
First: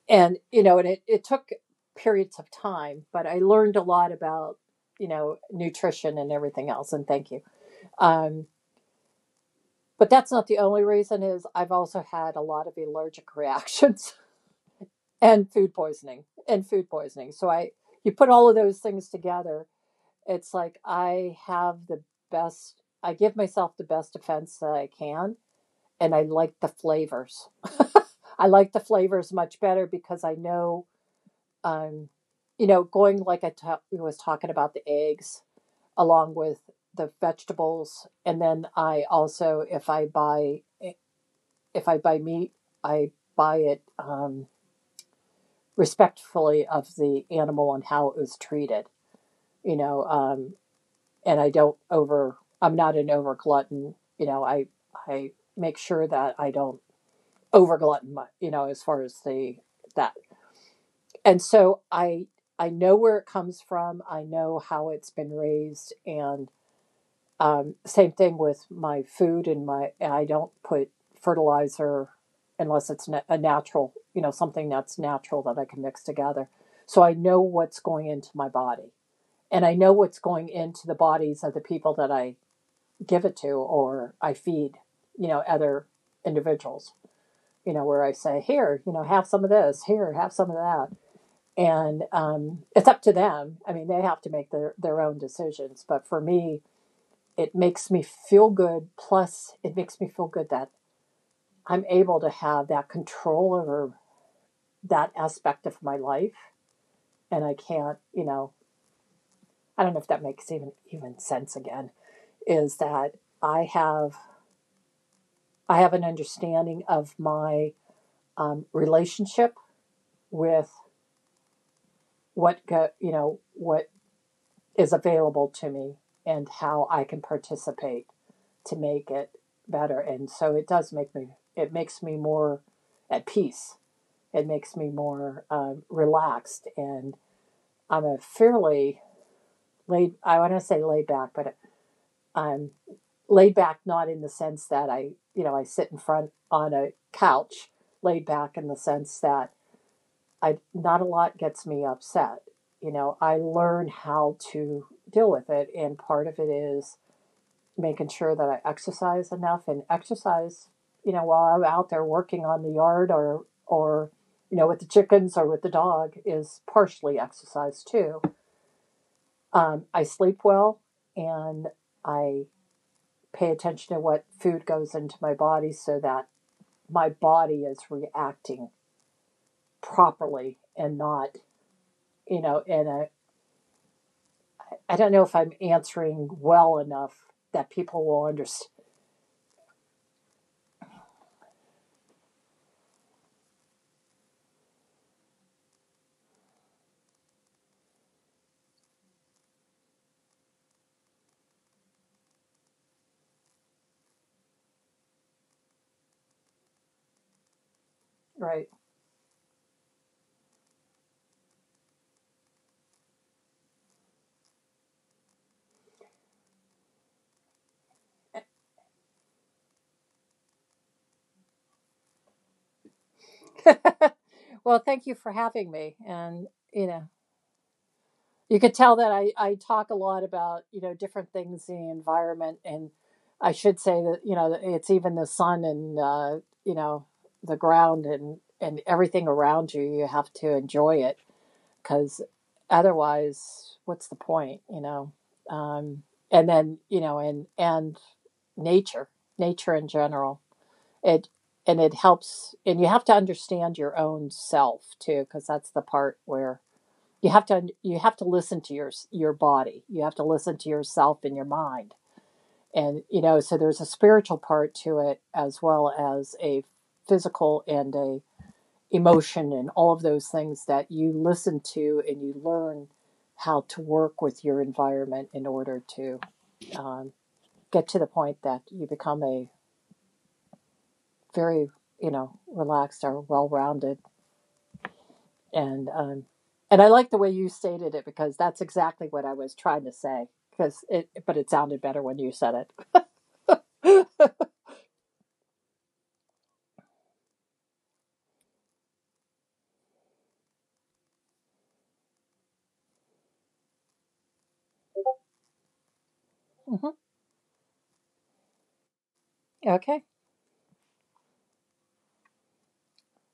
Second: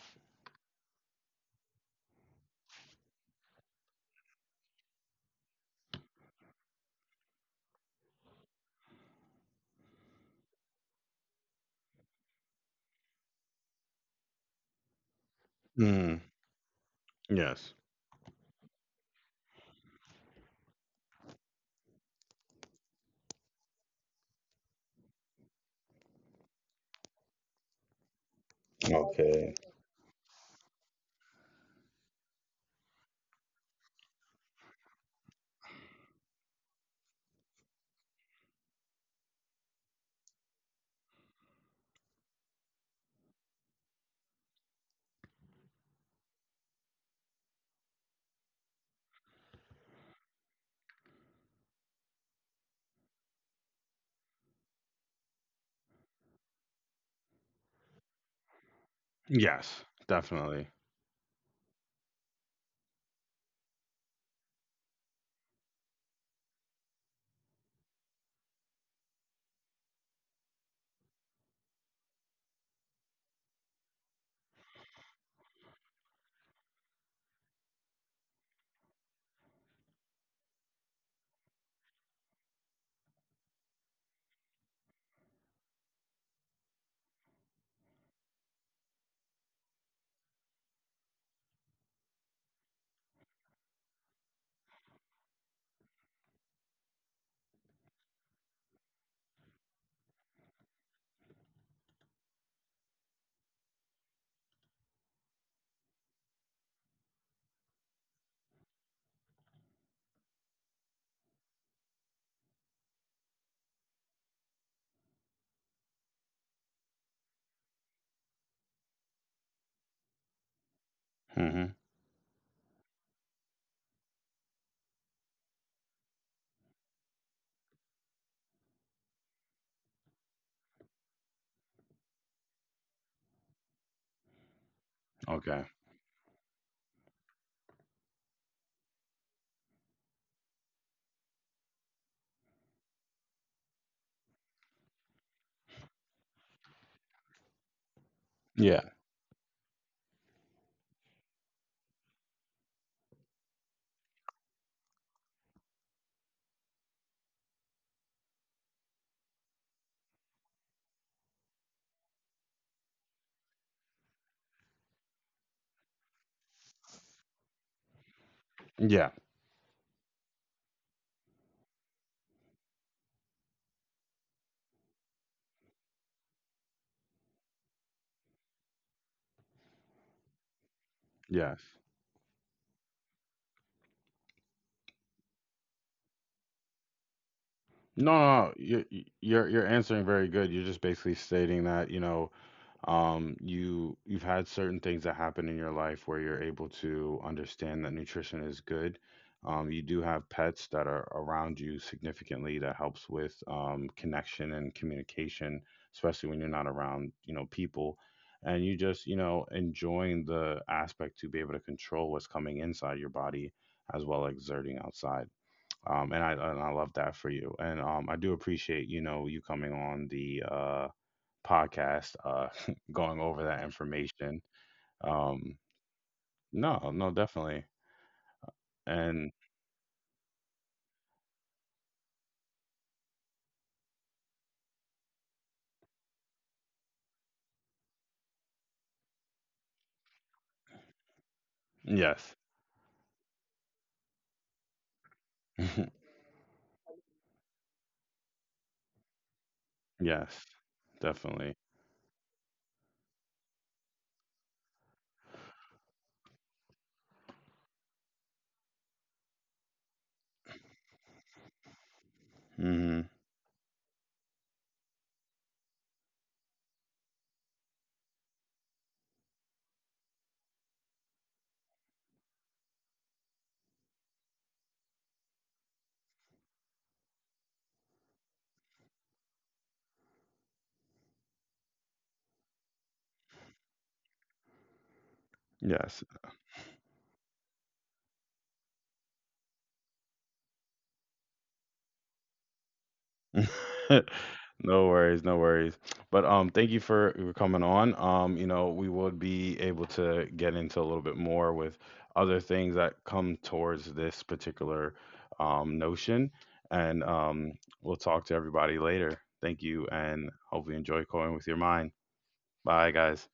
and you know, and it took periods of time, but I learned a lot about, you know, nutrition and everything else. And thank you. um but that's not the only reason. Is, I've also had a lot of allergic reactions <laughs> and food
Mm,
poisoning, so I,
yes.
you put all of those things together, it's like I have the best, I give myself the best defense that I can. And I like the flavors. I like the flavors
Okay.
much better because I know, um, you know, going, like I was talking about the eggs along with the vegetables. And then I also, if I buy if I buy meat, I buy it respectfully of the animal and how it was treated, you know. And I don't over. I'm not an over glutton, you know. I make sure that I don't over glutton, you know, as far as the
Yes,
that,
definitely.
and so I know where it comes from, I know how it's been raised. And same thing with my food, and my, I don't put fertilizer unless it's a natural, you know, something that's natural that I can mix together. So I know what's going into my body, and I know what's going into the bodies of the people that I give it to, or I feed, you know, other individuals, you know, where I say, here, you know, have some of this, here, have some of that. And it's up to them. I mean, they have to make their own decisions. But for me, it makes me feel good. Plus, it makes me feel good that I'm able to have that control over that aspect of my life. And I can't, you know, I don't know if that makes even sense. Again, is that I have I have an understanding of my relationship with
Hmm.
what go, you know, what is available to me and how I can participate to make it better. And so it does make me, it makes me more at peace. It makes me more
Okay.
relaxed. And I'm a fairly laid, I want to say laid back, but I'm laid back not in the sense that I, you know, I sit in front on a couch, laid back in the
Yeah.
sense that I, not a lot gets me upset. You know, I learn how to deal with it. And part of it is making sure that I exercise enough, and exercise, you know, while I'm out there working on the yard, or you know, with the chickens or with the dog, is partially exercise too.
Yeah.
I sleep well, and I pay attention to what food goes into my body, so that my body is reacting properly, and not,
Yes.
you know, in a. I don't know if I'm answering well enough that people
No,
will
no, no.
understand.
You're answering very good. You're just basically stating that you know you you've had certain things that happen in your life where you're able to understand that nutrition is good. You do have pets that are around you significantly that helps with connection and communication, especially when you're not around you know people, and
Right.
you just you know enjoying the aspect to be able to control what's coming inside your body, as well as exerting outside. And I and I love that for you and I do appreciate you know you coming on the podcast, <laughs> going over that
<laughs>
information.
Well, thank you for
Um,
having me. And,
no,
you
no,
know,
definitely.
you could tell that
And
I talk a lot about, you know, different things in the environment. And I should say that, you know, it's even the sun and, you know, the ground and everything around you. You have to enjoy it because
yes,
otherwise, what's the point, you know? Um,
<laughs>
and then, you know, and nature, nature in general.
yes,
It,
definitely.
and it helps. And you have to understand your own self too, because that's the part where you have to listen to your body. You have to listen to yourself and your mind.
Hmm.
And you know, so there's a spiritual part to it, as well as a physical and a emotion, and all of those things that you listen to, and you learn how to work with your environment in order to um, get to the point that you become a very, you know, relaxed or well-rounded. And
Yes.
and I like the way you stated it, because that's exactly what I was trying to say. Because it, but it sounded better when you said it.
<laughs> No worries, no worries. But thank you for coming on. You know, we would be able to get into a little bit more with other things that come towards this particular notion,
Hmm.
and we'll talk to everybody later. Thank you,
Okay.
and hopefully enjoy going with your mind. Bye, guys.